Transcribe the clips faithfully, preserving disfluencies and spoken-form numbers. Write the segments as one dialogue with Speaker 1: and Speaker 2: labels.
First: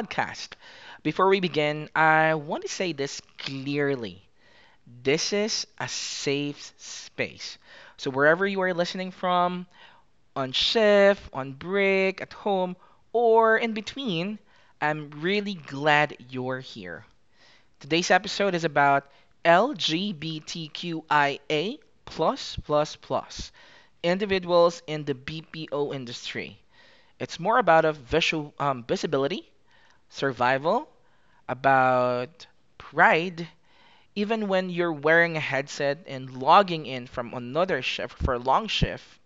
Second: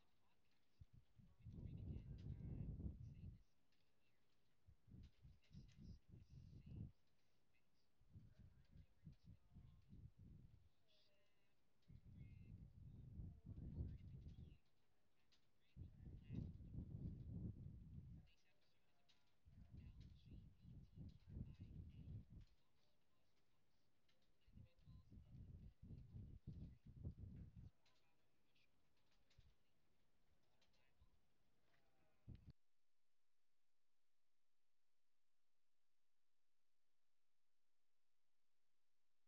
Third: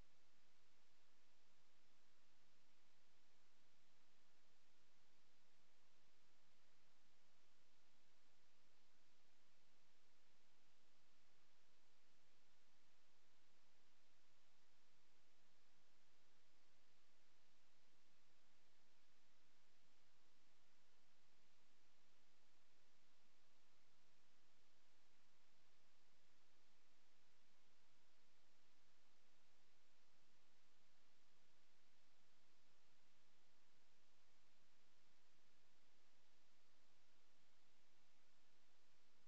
Speaker 1: podcast. Before we begin, I want to say this clearly. This is a safe space. So, wherever you are listening from, on shift, on break, at home, or in between, I'm really glad you're here. Today's episode is about LGBTQIA plus plus plus individuals in the B P O industry. It's more about a visual um, visibility, survival, about pride. Even when you're wearing a headset and logging in from another shift for a long shift,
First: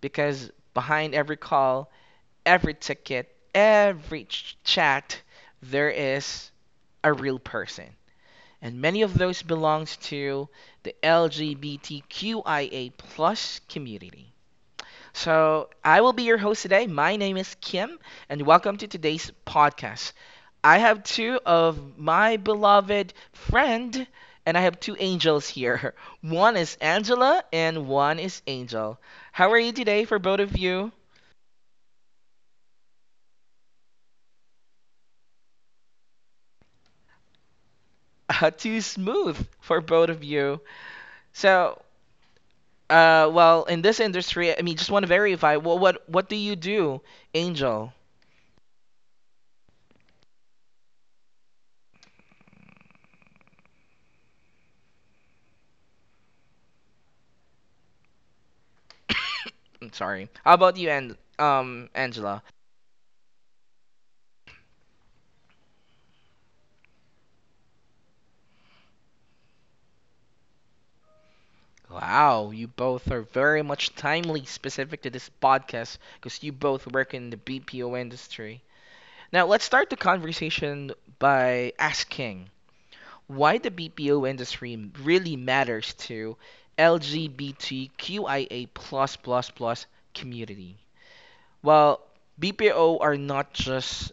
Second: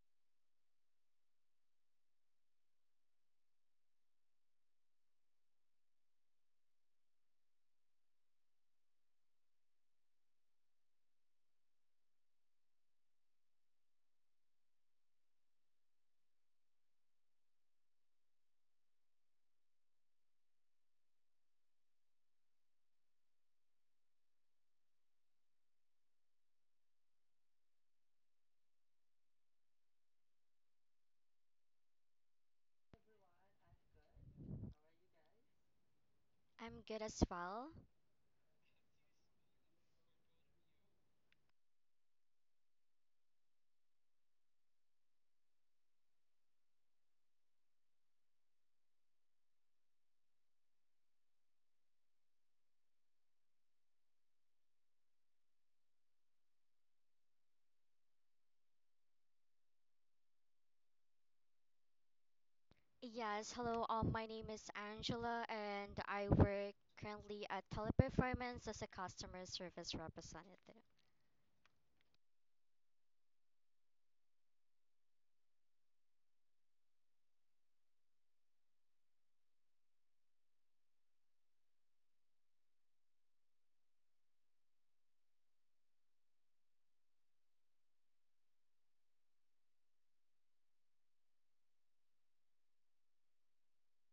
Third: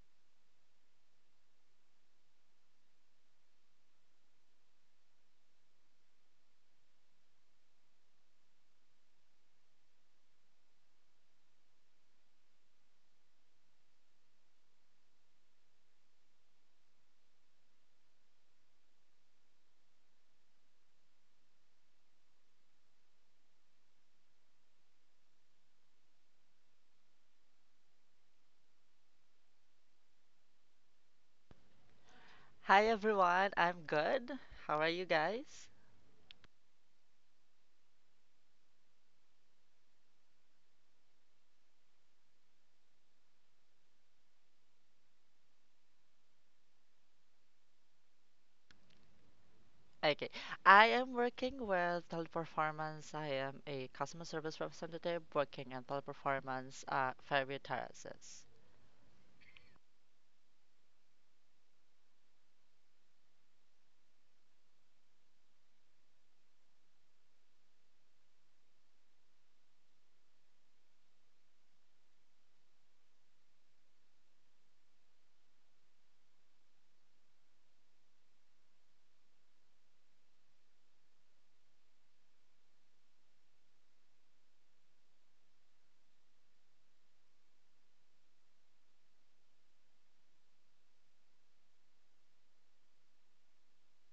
Speaker 1: because behind every call, every ticket, every ch- chat, there is a real person. And many of those belongs to the LGBTQIA plus community. So, I will be your host today. My name is Kim, and welcome to today's podcast. I have two of my beloved friend, and I have two angels here. One is Angela, and one is Angel. How are you today for both of you?
Speaker 2: Hi everyone, I'm good. How are you guys?
Speaker 3: I'm good as well.
Speaker 1: Uh, too smooth for both of you. So, uh, well, in this industry, I mean, just want to verify. What, what, what do you do, Angel?
Speaker 2: Okay, I am working with Teleperformance. I am a customer service representative working at Teleperformance uh, Fairview Terraces.
Speaker 1: I'm sorry. How about you, and um, Angela?
Speaker 3: Yes, hello. Um, my name is Angela, and I work currently at Teleperformance as a customer service representative.
Speaker 1: Wow, you both are very much timely specific to this podcast because you both work in the B P O industry. Now, let's start the conversation by asking why the B P O industry really matters to LGBTQIA community. Well, B P O are not just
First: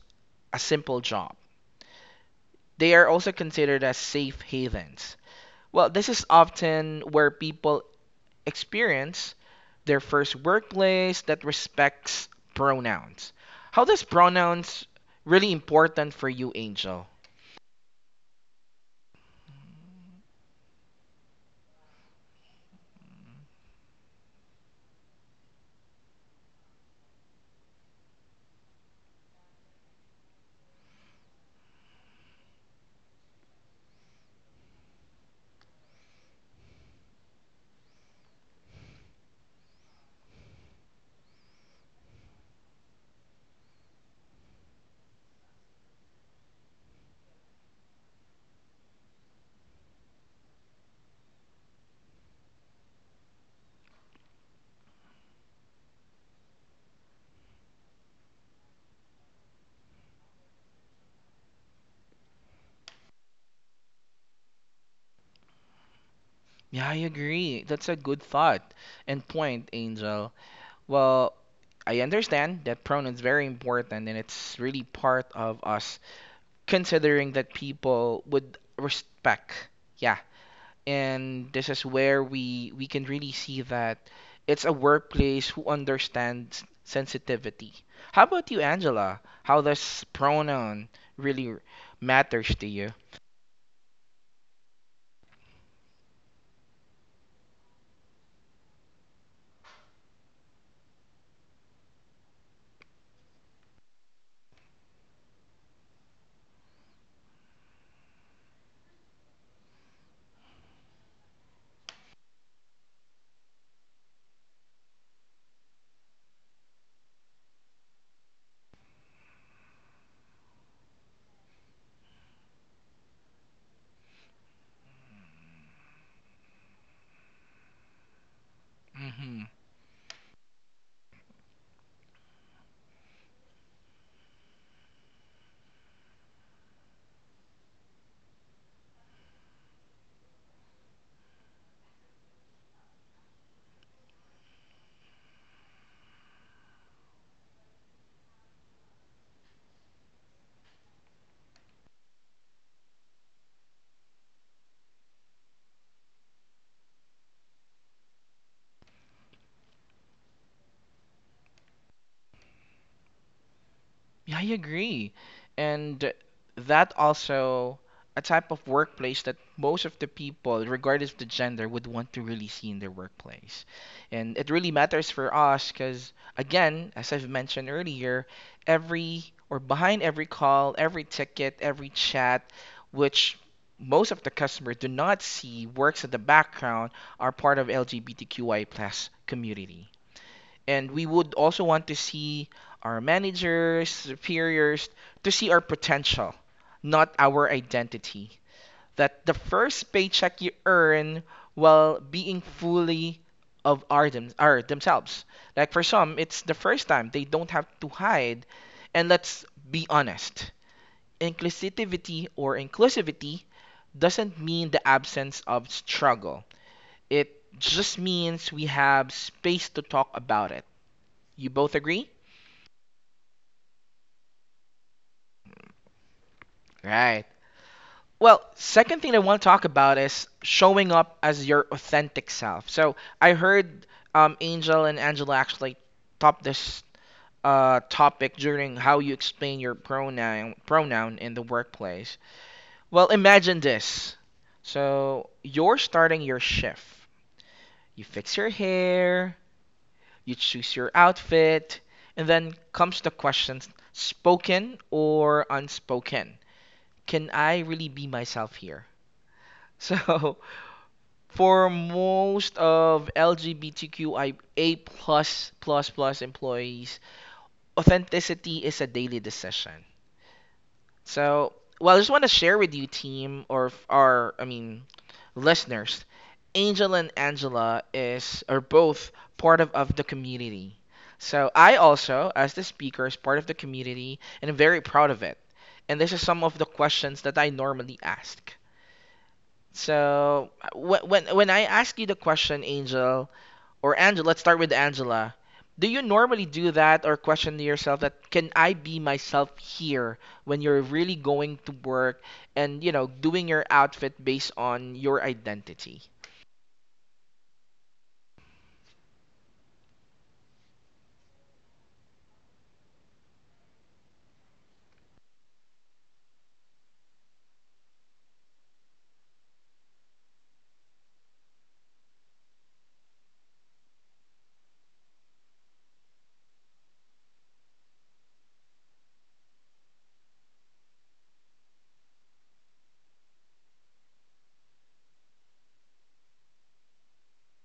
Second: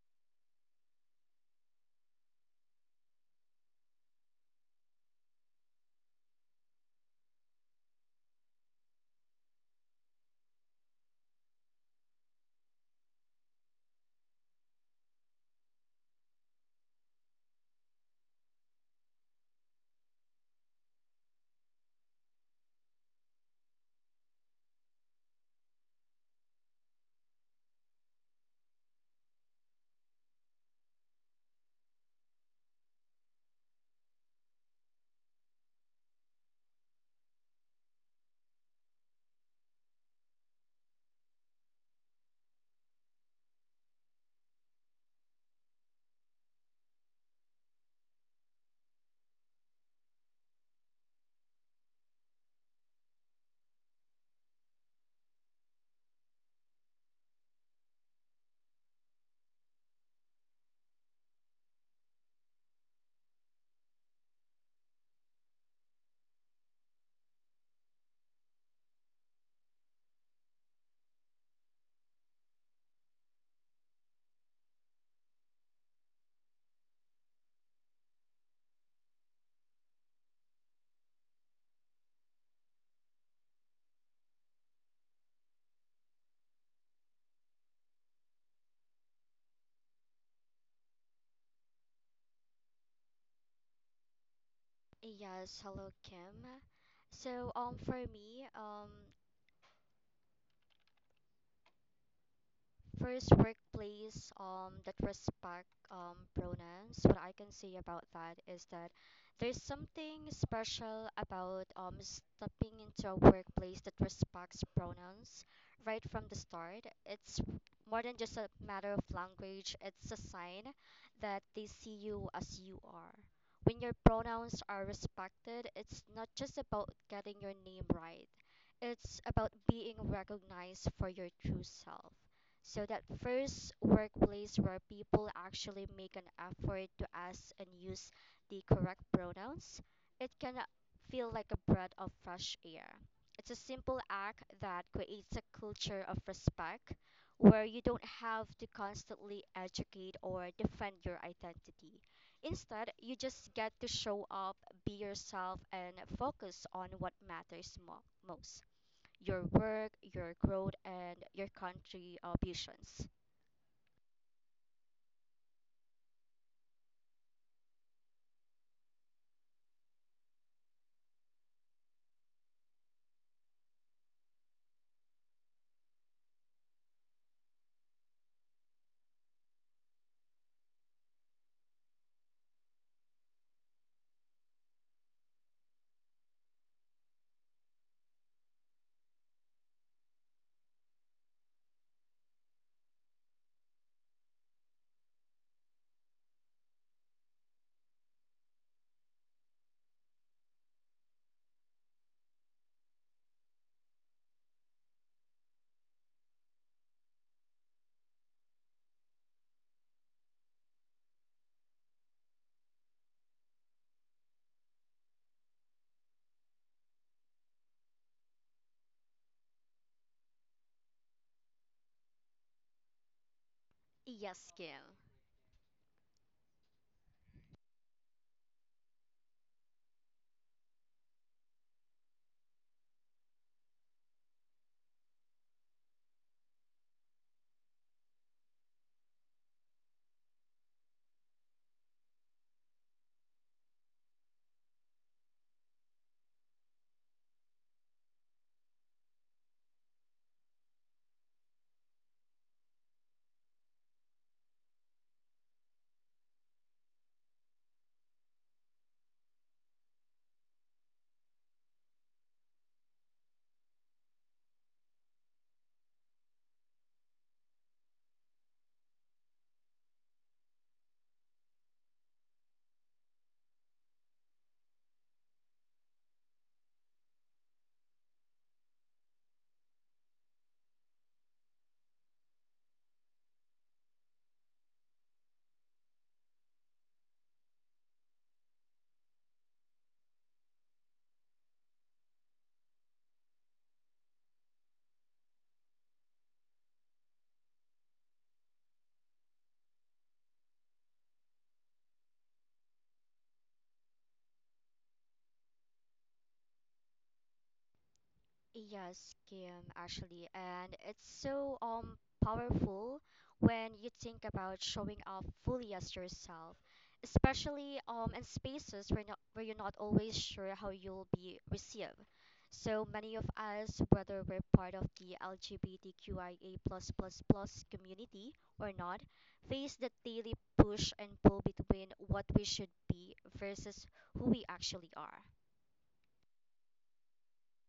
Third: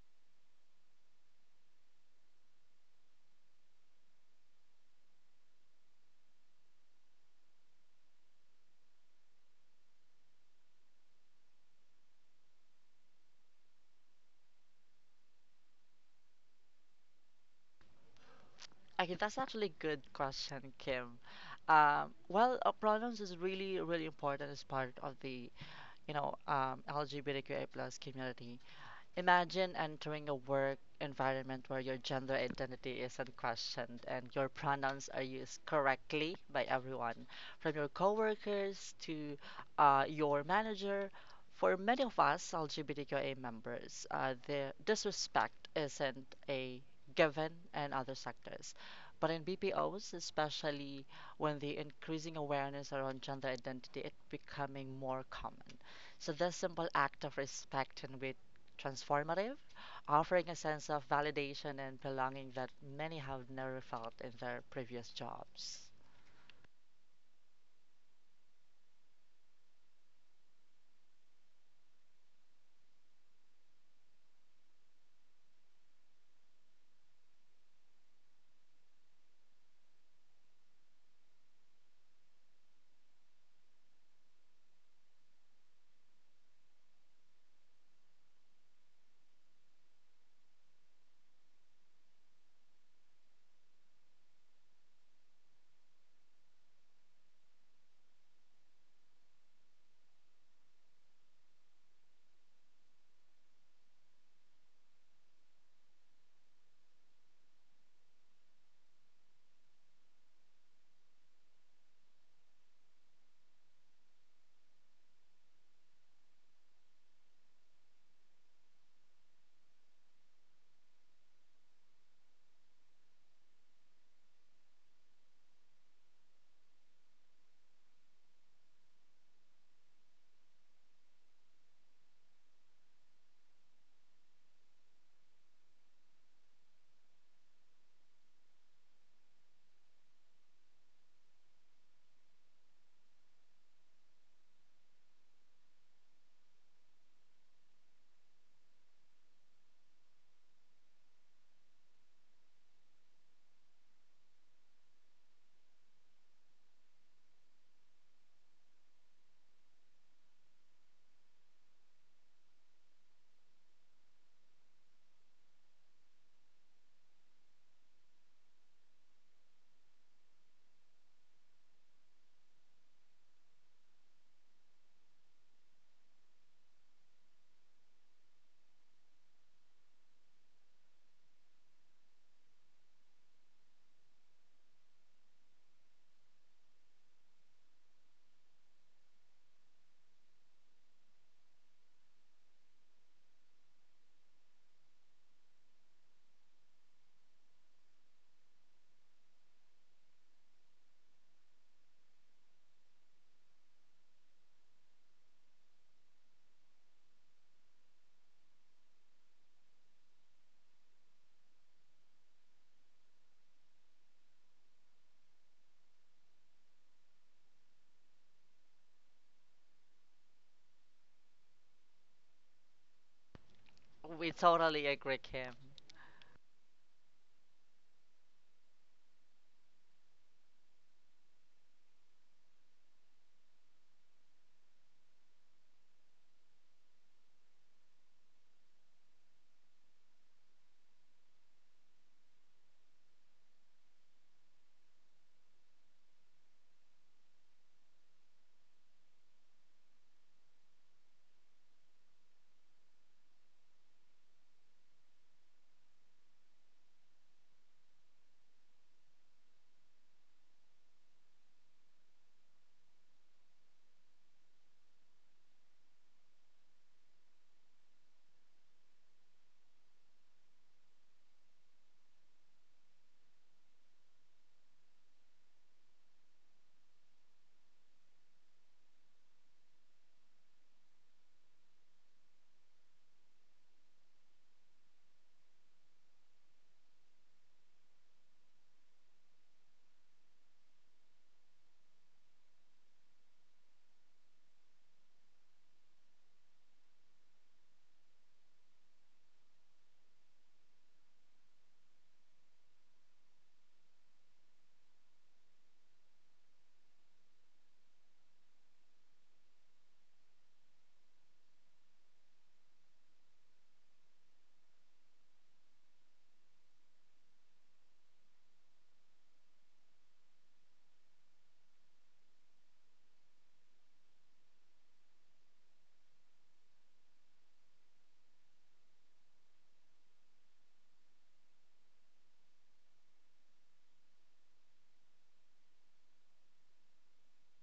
Speaker 1: a simple job. They are also considered as safe havens. Well, this is often where people experience their first workplace that respects pronouns. How does pronouns really important for you, Angel?
Speaker 2: Okay, that's actually a good question, Kim. Um, well, uh, pronouns is really, really important as part of the, you know, um, LGBTQI plus community. Imagine entering a work environment where your gender identity is not questioned and your pronouns are used correctly by everyone, from your coworkers to uh, your manager. For many of us LGBTQA members, uh, the disrespect isn't a given in other sectors. But in B P Os, especially when the increasing awareness around gender identity is becoming more common. So this simple act of respect and transformative, offering a sense of validation and belonging that many have never felt in their previous jobs.
Speaker 1: Yeah, I agree. That's a good thought and point, Angel. Well, I understand that pronouns very important and it's really part of us considering that people would respect, yeah, and this is where we we can really see that it's a workplace who understands sensitivity. How about you, Angela? How does pronoun really matters to you?
Speaker 3: Yes, hello, Kim. So, um, for me, um, first workplace um that respect um pronouns. What I can say about that is that there's something special about um stepping into a workplace that respects pronouns right from the start. It's more than just a matter of language. It's a sign that they see you as you are. When your pronouns are respected, it's not just about getting your name right. It's about being recognized for your true self. So that first workplace where people actually make an effort to ask and use the correct pronouns, it can feel like a breath of fresh air. It's a simple act that creates a culture of respect where you don't have to constantly educate or defend your identity. Instead, you just get to show up, be yourself, and focus on what matters mo- most, your work, your growth, and your country uh, visions.
Speaker 1: Yeah, I agree. And that also a type of workplace that most of the people, regardless of the gender, would want to really see in their workplace. And it really matters for us because, again, as I've mentioned earlier, every or behind every call, every ticket, every chat, which most of the customers do not see works in the background are part of LGBTQI plus community. And we would also want to see our managers, superiors, to see our potential, not our identity. That the first paycheck you earn while being fully of our, them, are themselves. Like for some, it's the first time they don't have to hide. And let's be honest, inclusivity or inclusivity doesn't mean the absence of struggle. It just means we have space to talk about it. You both agree?
Speaker 2: We
Speaker 3: Yes, Kim.
Speaker 2: totally agree, Kim.
Speaker 1: Right. Well, second thing I want to talk about is showing up as your authentic self. So I heard um, Angel and Angela actually top this uh, topic during how you explain your pronoun pronoun in the workplace. Well, imagine this. So you're starting your shift. You fix your hair, you choose your outfit, and then comes the question, spoken or unspoken. Can I really be myself here? So for most of LGBTQIA plus plus plus employees, authenticity is a daily decision. So, well, I just want to share with you, team, or f- our, I mean, listeners. Angel and Angela is are both part of, of the community. So I also, as the speaker, is part of the community and I'm very proud of it. And this is some of the questions that I normally ask. So when when when I ask you the question, Angel, or Angela, let's start with Angela. Do you normally do that or question to yourself that can I be myself here when you're really going to work and you know doing your outfit based on your identity?
Speaker 3: Yes, Kim, actually, and it's so um powerful when you think about showing up fully as yourself, especially um in spaces where not where you're not always sure how you'll be received. So many of us, whether we're part of the LGBTQIA plus plus plus community or not, face the daily push and pull between what we should be versus who we actually are.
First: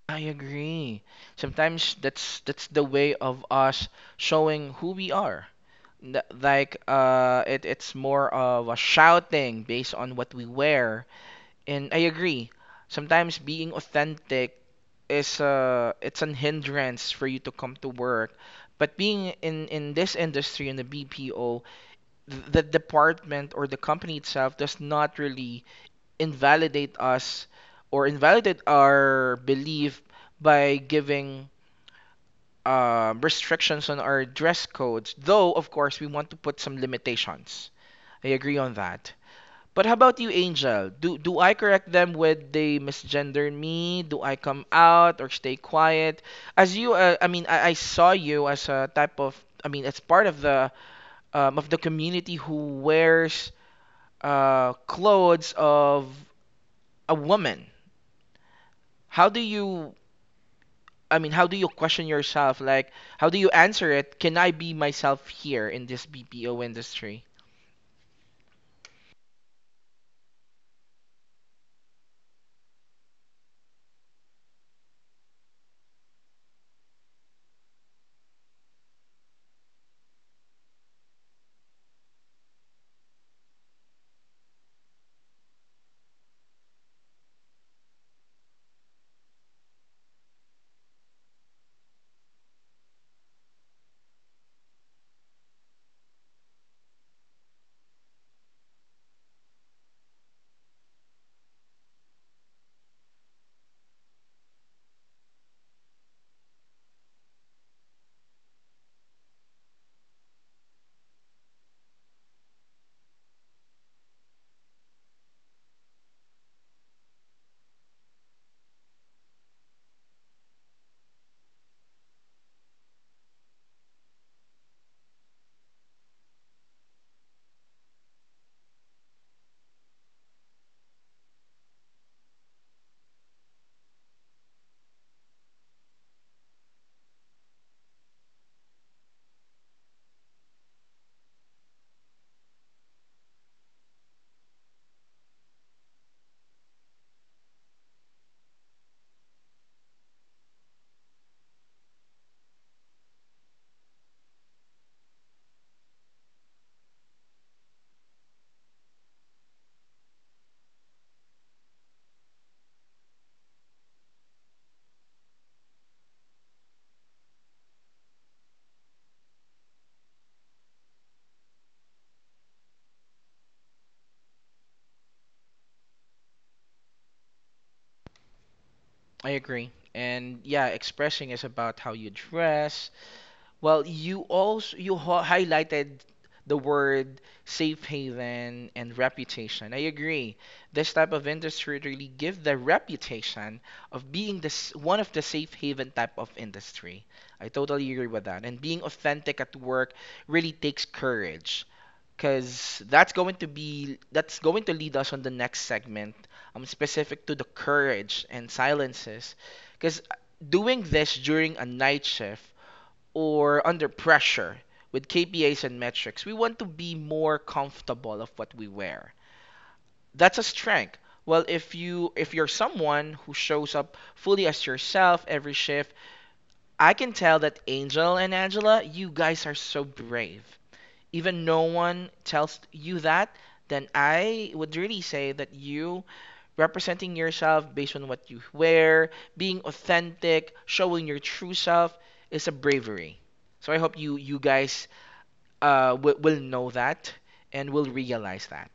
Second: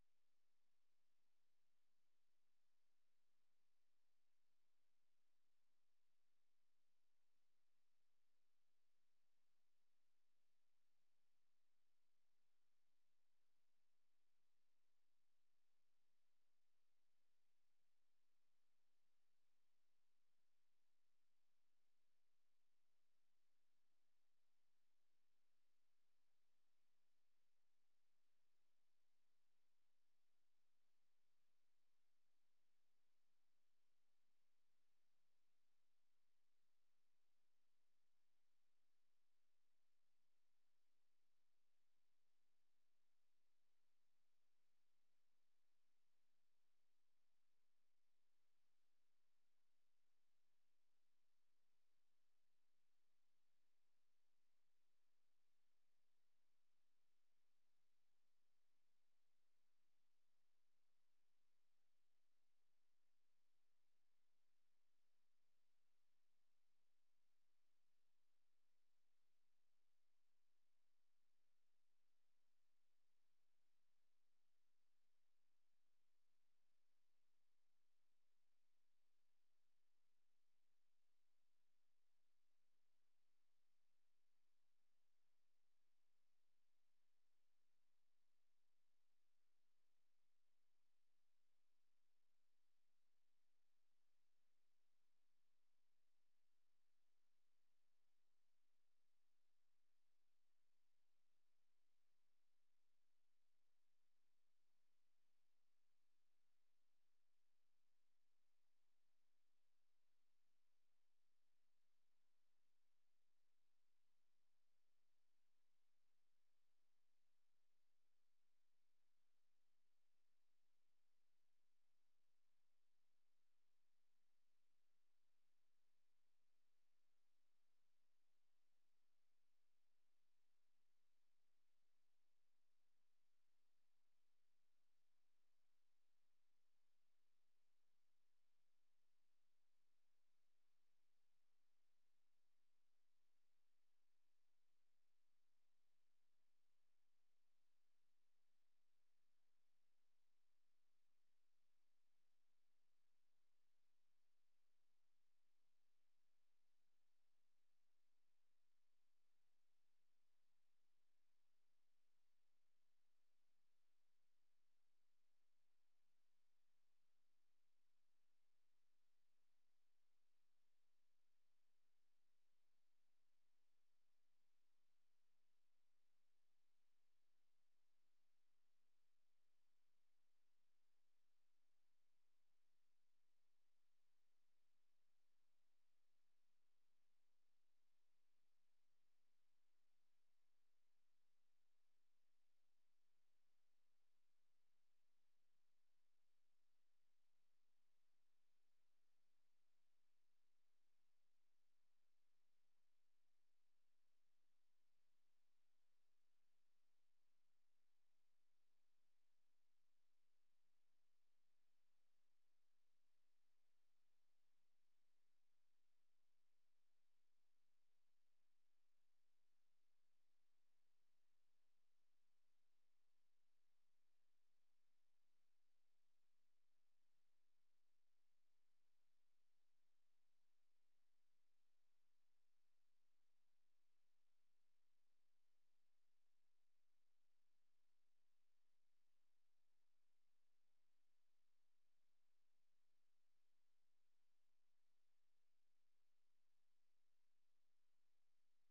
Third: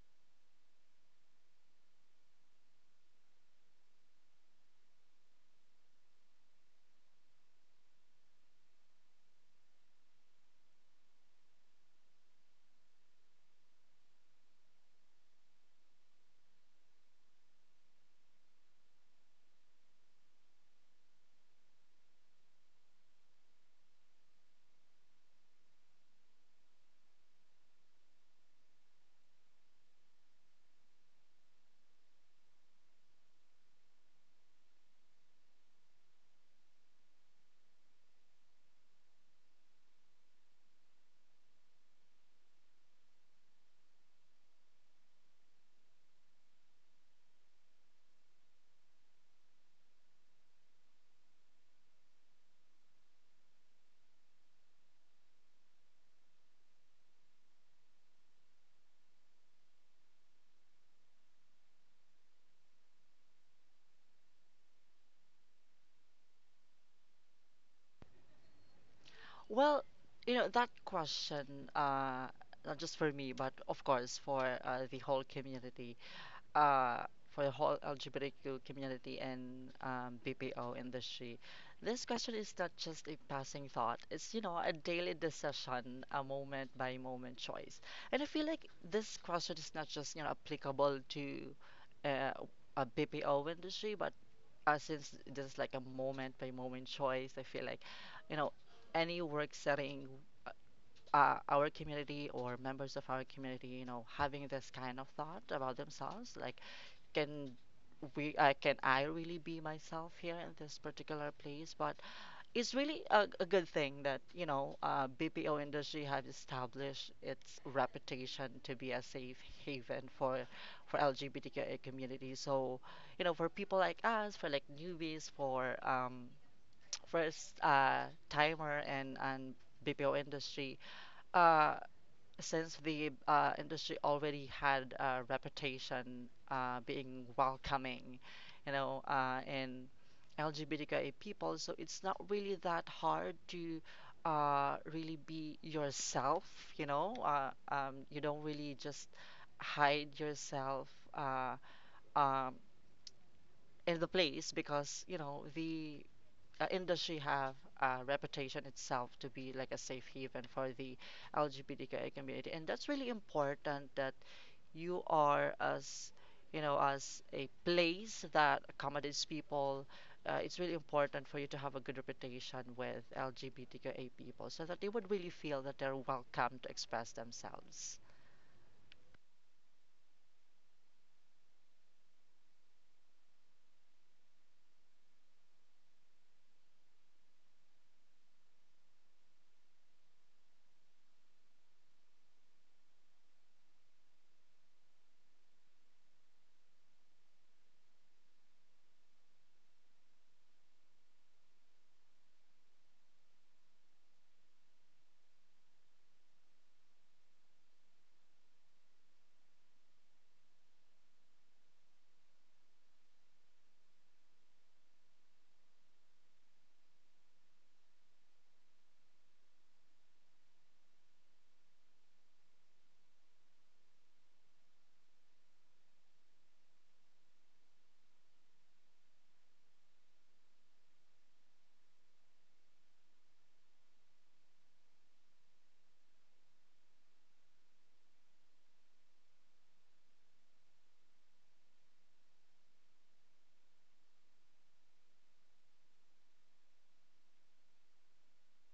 Speaker 1: I agree. Sometimes that's that's the way of us showing who we are. N- Like uh it, it's more of a shouting based on what we wear. And I agree. Sometimes being authentic is a it's an hindrance for you to come to work. But being in in this industry in the B P O, th- the department or the company itself does not really invalidate us or invalidate our belief by giving um, restrictions on our dress codes. Though of course we want to put some limitations. I agree on that. But how about you, Angel? Do do I correct them when they misgender me? Do I come out or stay quiet? As you, uh, I mean, I, I saw you as a type of, I mean, as part of the um, of the community who wears uh, clothes of a woman. How do you, I mean, how do you question yourself? Like, how do you answer it? Can I be myself here in this B P O industry?
Speaker 2: Well, you know, that question, uh, not just for me, but of course for uh, the whole community, uh, for the whole L G B T Q community and um, B P O industry. This question is not just a passing thought. It's, you know, a daily decision, a moment by moment choice. And I feel like this question is not just, you know, applicable to uh, a B P O industry, but uh, since this is like a moment by moment choice, I feel like, you know, any work setting, uh, uh, our community or members of our community, you know, having this kind of thought about themselves, like can we uh, can I really be myself here in this particular place? But it's really a, a good thing that you know uh, B P O industry have established its reputation to be a safe haven for for LGBTQA community. So you know for people like us, for like newbies, for um, first uh, timer and and B P O industry. Uh, since the uh, industry already had a reputation uh, being welcoming, you know, uh, and LGBTQIA people, so it's not really that hard to uh, really be yourself, you know. Uh, um, you don't really just hide yourself uh, um, in the place because, you know, the uh, industry have a reputation itself to be like a safe haven for the LGBTQI community, and that's really important that you are as you know as a place that accommodates people. Uh, it's really important for you to have a good reputation with LGBTQA people, so that they would really feel that they're welcome to express themselves.
Speaker 1: I agree. And yeah, expressing is about how you dress. Well, you also you ho- highlighted the word safe haven and reputation. I agree. This type of industry really give the reputation of being this one of the safe haven type of industry. I totally agree with that. And being authentic at work really takes courage because that's going to be that's going to lead us on the next segment, um, specific to the courage and silences because doing this during a night shift or under pressure with K P Is and metrics, we want to be more comfortable of what we wear. That's a strength. Well, if you if you're someone who shows up fully as yourself every shift, I can tell that Angel and Angela, you guys are so brave. Even no one tells you that, then I would really say that you representing yourself based on what you wear, being authentic, showing your true self is a bravery. So I hope you you guys uh, will, will know that and will realize that.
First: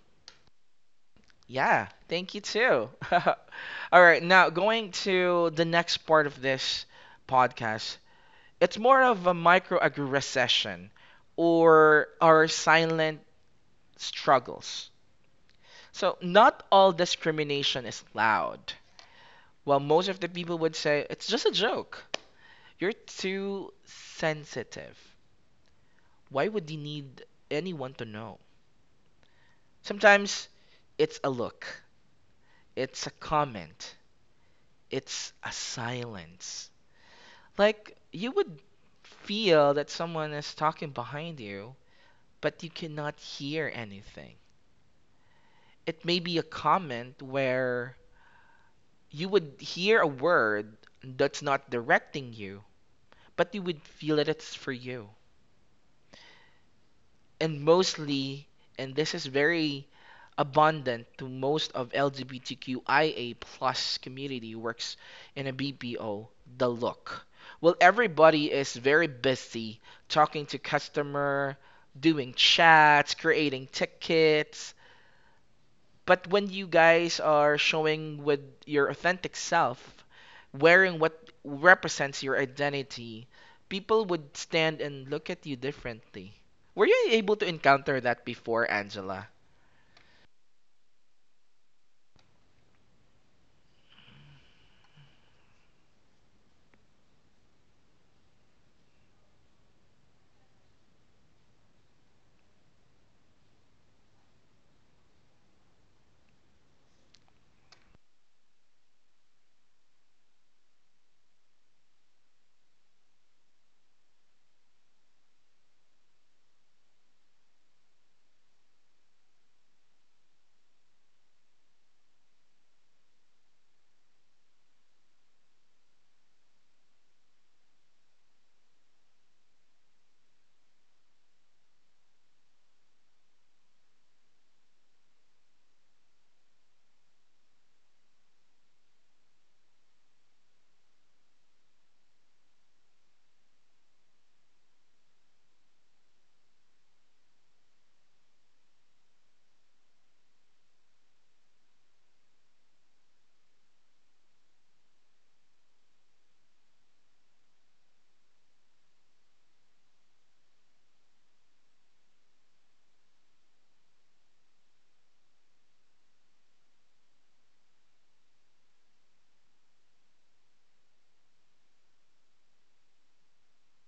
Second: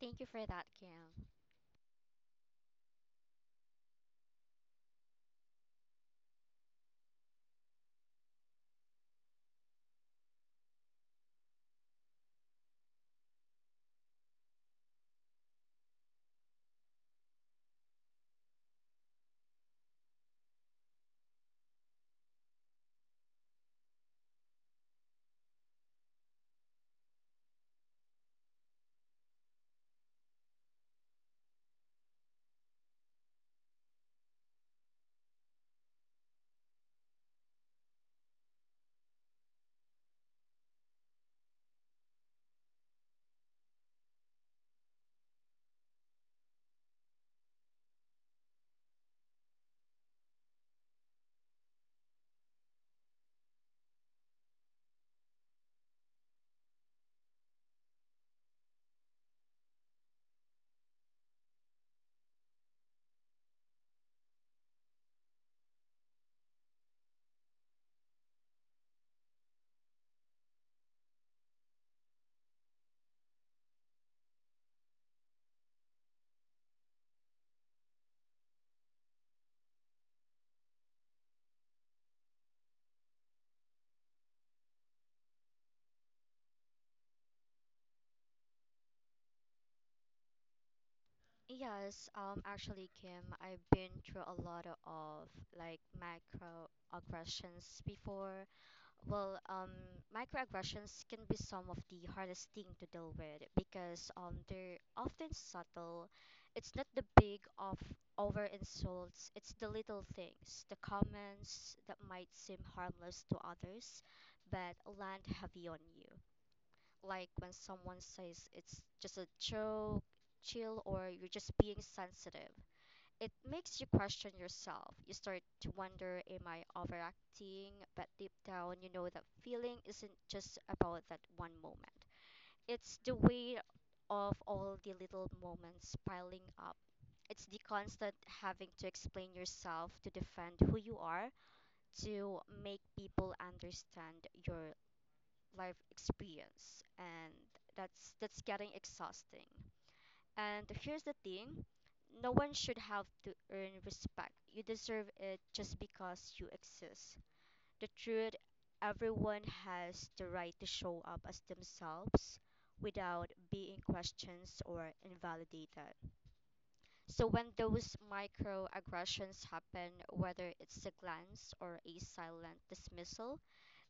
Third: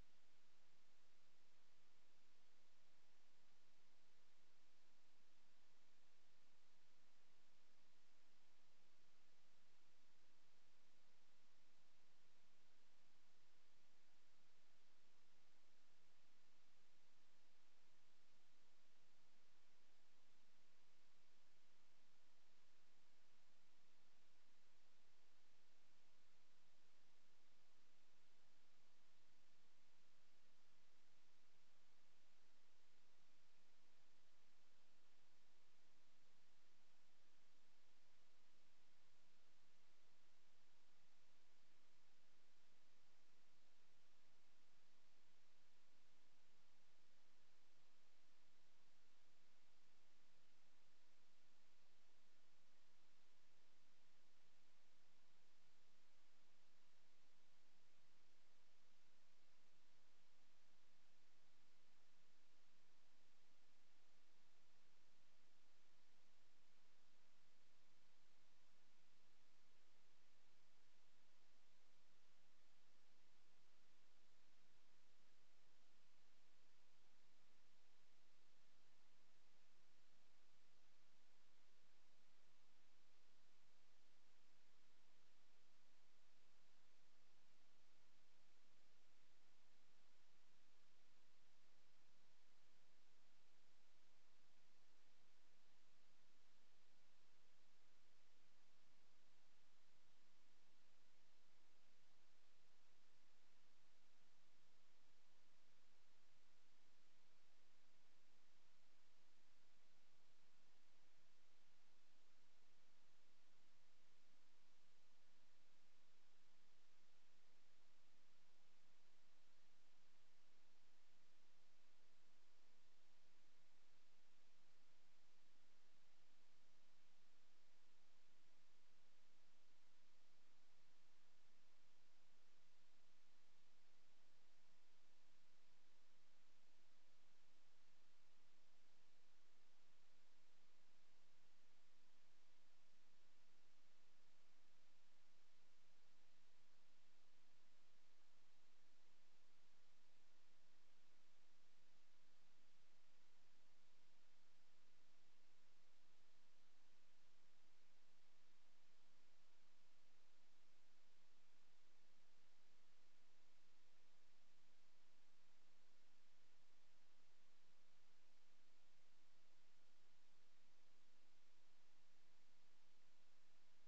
Speaker 3: Thank you for that, Kim.
Speaker 1: Yeah, thank you too. All right, now going to the next part of this podcast. It's more of a microaggression or our silent struggles. So, not all discrimination is loud. Well, most of the people would say it's just a joke. You're too sensitive. Why would you need anyone to know? Sometimes it's a look. It's a comment. It's a silence. Like you would feel that someone is talking behind you, but you cannot hear anything. It may be a comment where you would hear a word that's not directing you, but you would feel that it's for you. And mostly, and this is very abundant to most of LGBTQIA plus community works in a BPO, the look. Well, everybody is very busy talking to customer, doing chats, creating tickets, but when you guys are showing with your authentic self, wearing what represents your identity, people would stand and look at you differently. Were you able to encounter that before, Angela?
Speaker 3: Yes, um, actually, Kim, I've been through a lot of like microaggressions before. Well, um, Microaggressions can be some of the hardest thing to deal with because um, they're often subtle. It's not the big of over insults, it's the little things, the comments that might seem harmless to others, but land heavy on you like when someone says it's just a joke, chill, or you're just being sensitive. It makes you question yourself. You start to wonder, am I overacting? But deep down, you know that feeling isn't just about that one moment, it's the weight of all the little moments piling up. It's the constant having to explain yourself, to defend who you are, to make people understand your life experience, and that's that's getting exhausting. And here's the thing, no one should have to earn respect. You deserve it just because you exist. The truth, everyone has the right to show up as themselves without being questioned or invalidated. So when those microaggressions happen, whether it's a glance or a silent dismissal,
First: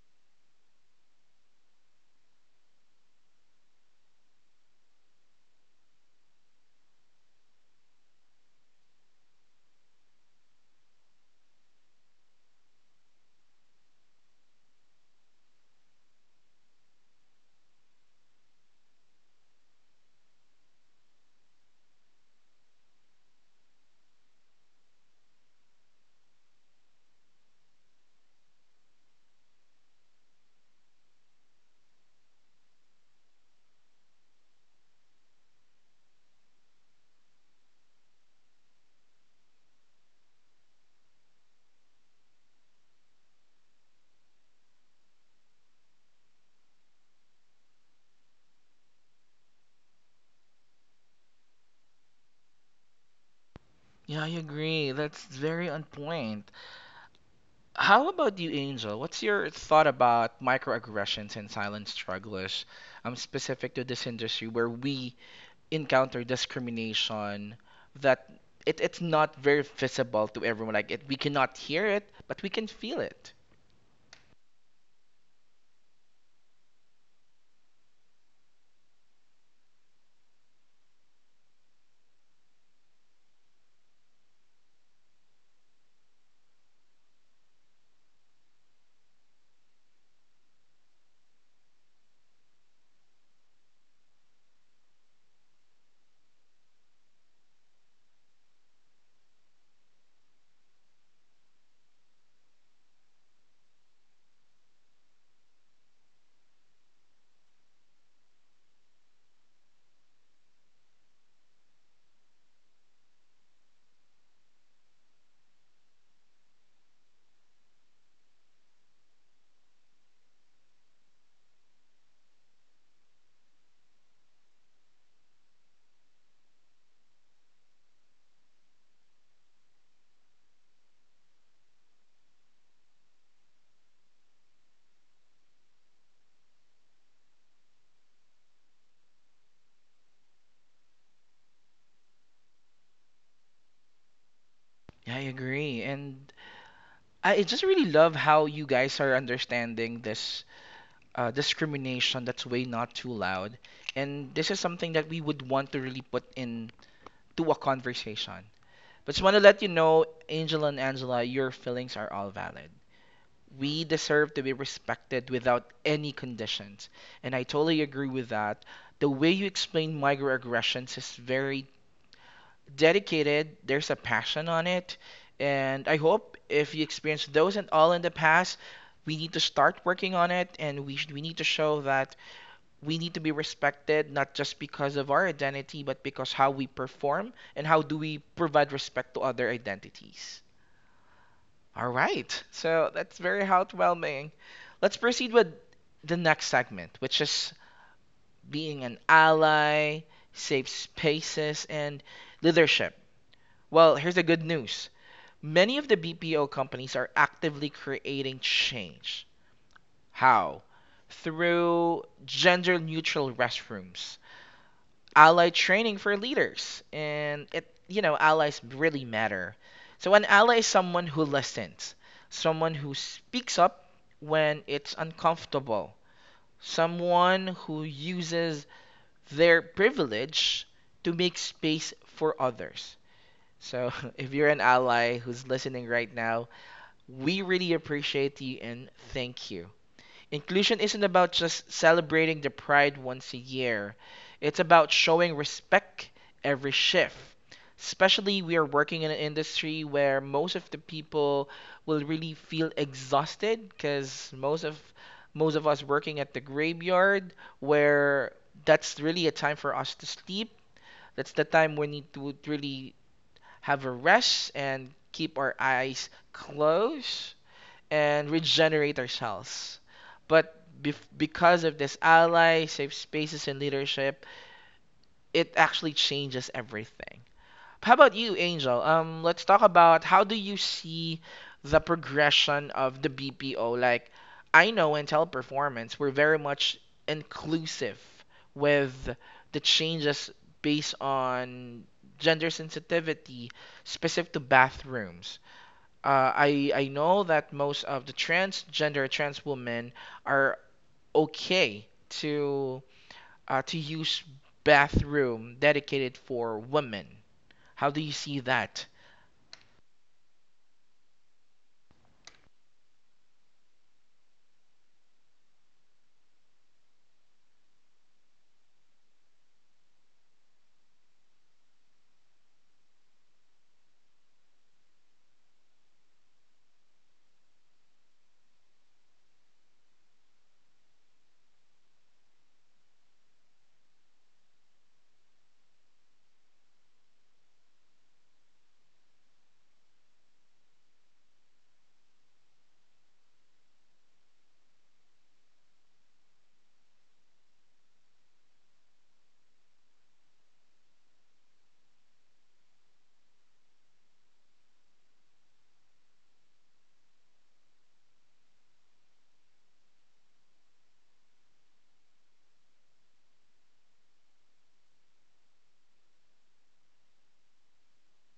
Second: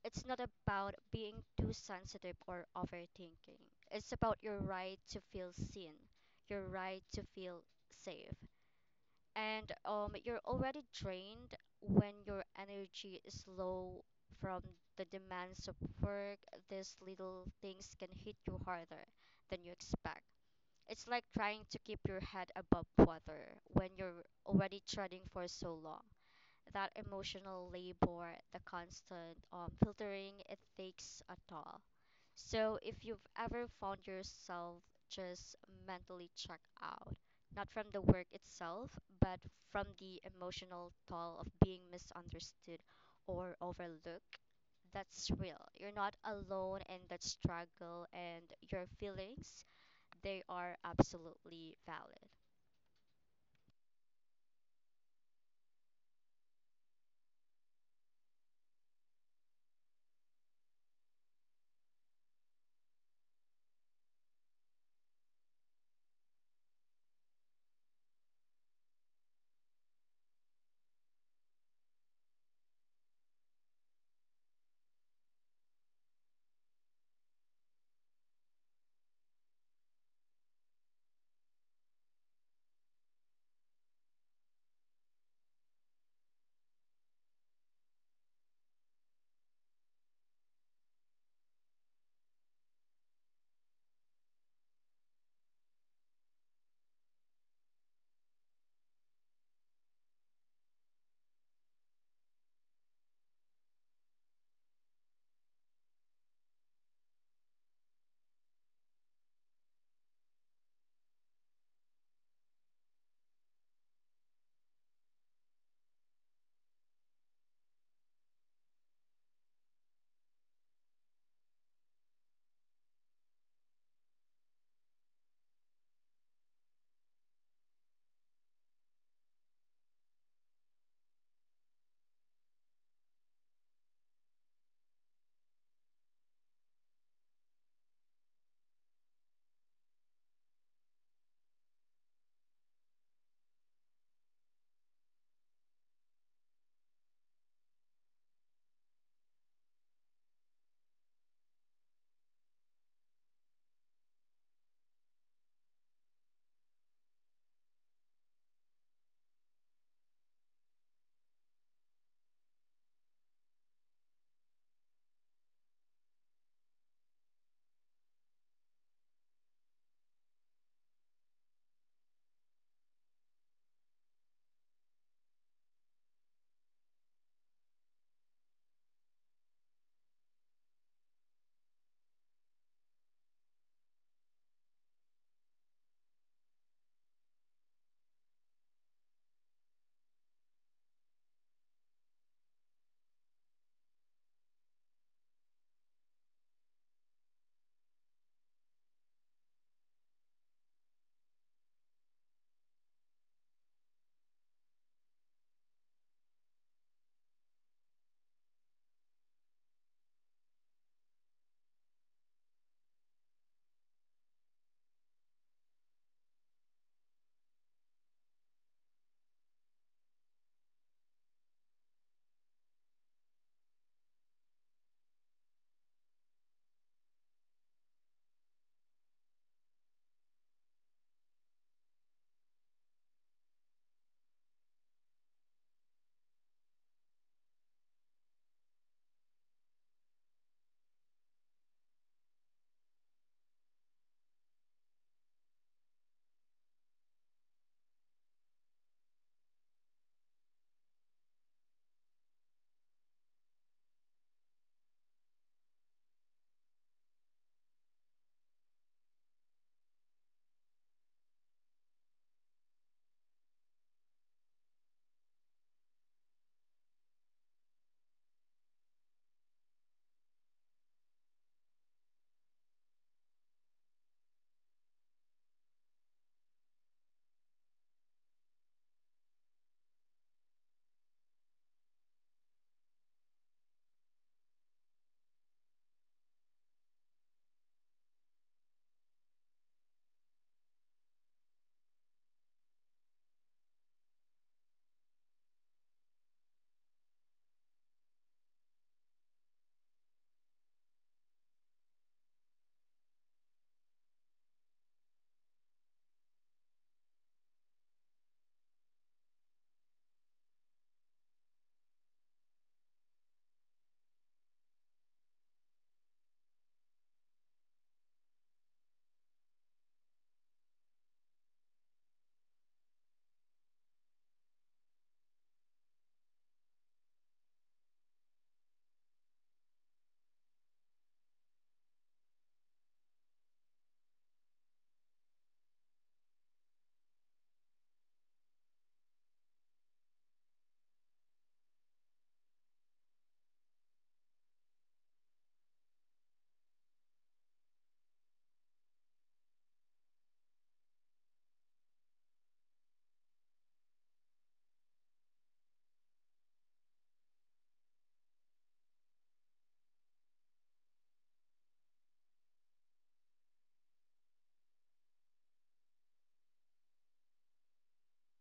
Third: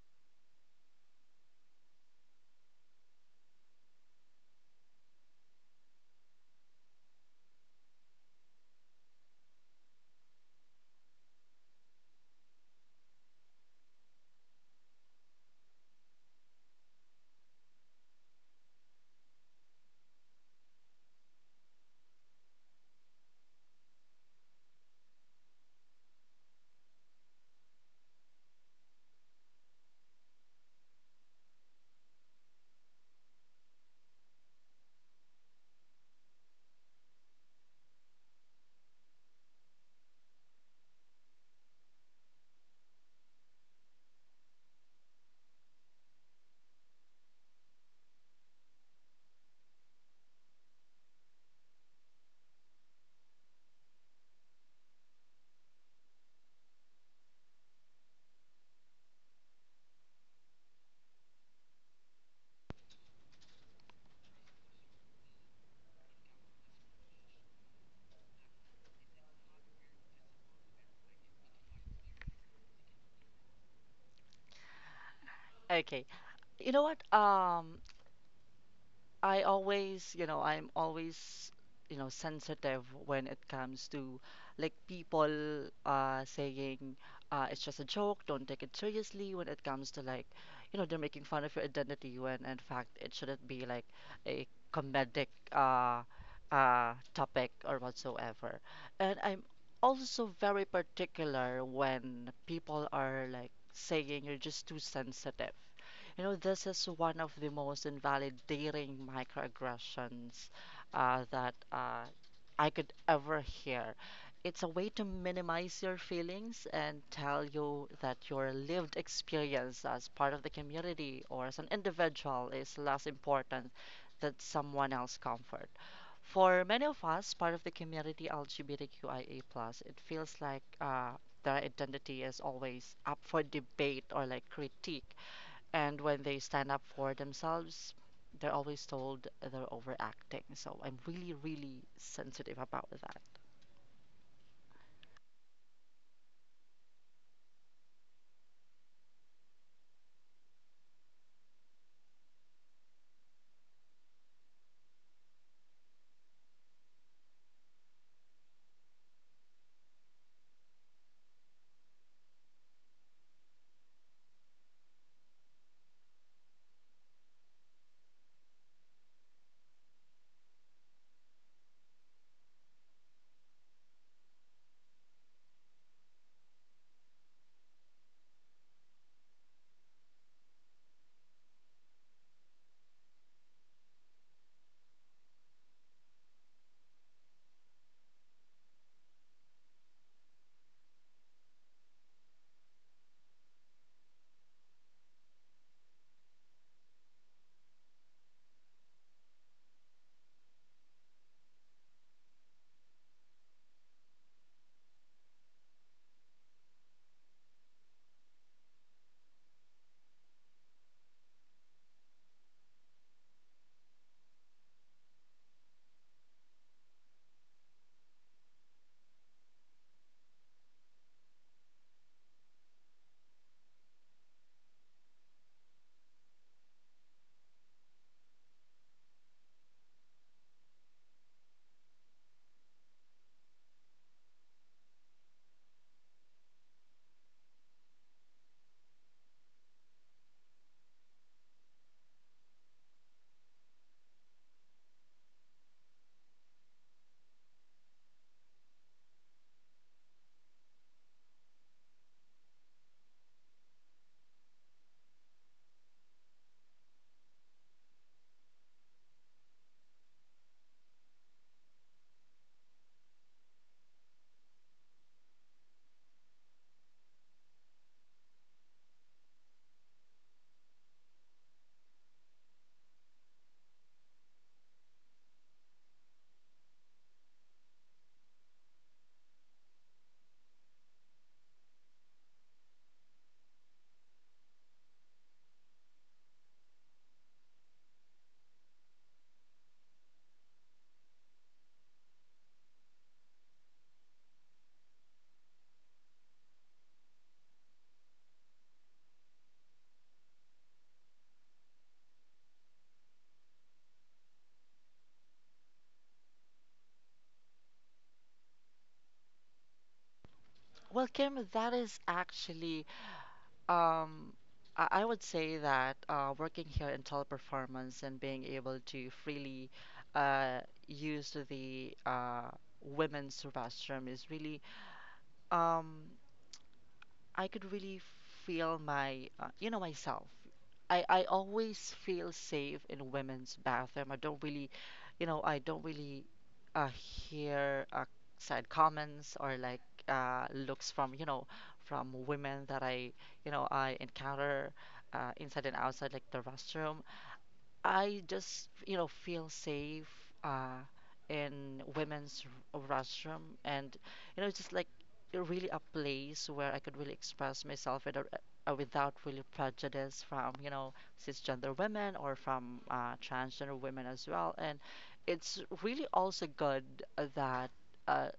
Speaker 3: it's not about being too sensitive or overthinking. It's about your right to feel seen, your right to feel safe. And um, you're already drained when your energy is low from the demands of work. These little things can hit you harder than you expect. It's like trying to keep your head above water when you're already treading for so long that emotional labor, the constant um, filtering, it takes a toll. So if you've ever found yourself just mentally checked out, not from the work itself, but from the emotional toll of being misunderstood or overlooked, that's real. You're not alone in that struggle, and your feelings, they are absolutely valid.
Speaker 1: Yeah, I agree. That's very on point. How about you, Angel? What's your thought about microaggressions and silent strugglers, um, specific to this industry where we encounter discrimination that it, it's not very visible to everyone. Like it, we cannot hear it, but we can feel it.
Speaker 2: Okay, you know what? Um, I always, you know, I'm always, you know, sensitive when it comes to like people uh saying uh it's just a joke, don't take it seriously when it comes to like, you know, they're making fun of your identity when in fact it shouldn't be like a comedic uh uh topic or whatsoever. And I'm also very particular when people are like saying you're just too sensitive, you know, this is one of the most invalidating microaggressions uh, that uh, I could ever hear. It's a way to minimize your feelings and tell you that your lived experience as part of the community or as an individual is less important than someone else's comfort. For many of us, part of the community LGBTQIA+, it feels like uh, their identity is always up for debate or like critique, and when they stand up for themselves, they're always told they're overacting. So I'm really, really sensitive about that.
Speaker 1: Yeah, I agree. And I I just really love how you guys are understanding this uh, discrimination that's way not too loud. And this is something that we would want to really put in to a conversation. But just want to let you know, Angel and Angela, your feelings are all valid. We deserve to be respected without any conditions. And I totally agree with that. The way you explain microaggressions is very dedicated. There's a passion on it. And I hope if you experienced those and all in the past, we need to start working on it and we, sh- we need to show that we need to be respected not just because of our identity but because how we perform and how do we provide respect to other identities. All right. So that's very heartwarming. Let's proceed with the next segment, which is being an ally, safe spaces, and leadership. Well, here's the good news. Many of the B P O companies are actively creating change. How? Through gender neutral restrooms, ally training for leaders, and it, you know, allies really matter. So an ally is someone who listens, someone who speaks up when it's uncomfortable, someone who uses their privilege to make space for others. So if you're an ally who's listening right now, we really appreciate you and thank you. Inclusion isn't about just celebrating the pride once a year. It's about showing respect every shift. Especially we are working in an industry where most of the people will really feel exhausted because most of most of us working at the graveyard where that's really a time for us to sleep. That's the time we need to really have a rest and keep our eyes closed and regenerator's house. But bef because of this ally, safe spaces, and leadership, it actually changes everything. How about you, Angel? Um, let's talk about how do you see the progression of the B P O? Like, I know in teleperformance, we're very much inclusive with the changes based on gender sensitivity specific to bathrooms. Uh, I I know that most of the transgender trans women are okay to uh, to use bathroom dedicated for women. How do you see that?
Speaker 2: Well, Kim, that is actually, um, I I would say that uh, working here in Teleperformance and being able to freely uh, use the uh, women's restroom is really, um, I could really feel my, uh, you know, myself. I, I always feel safe in women's bathroom. I don't really, you know, I don't really uh, hear uh, side comments or like uh, looks from, you know, from women that I, you know, I encounter uh, inside and outside like the restroom. I just, you know, feel safe uh, in women's r- restroom, and you know, it's just like really a place where I could really express myself without uh, without really prejudice from you know cisgender women or from uh, transgender women as well. And it's really also good that. Uh,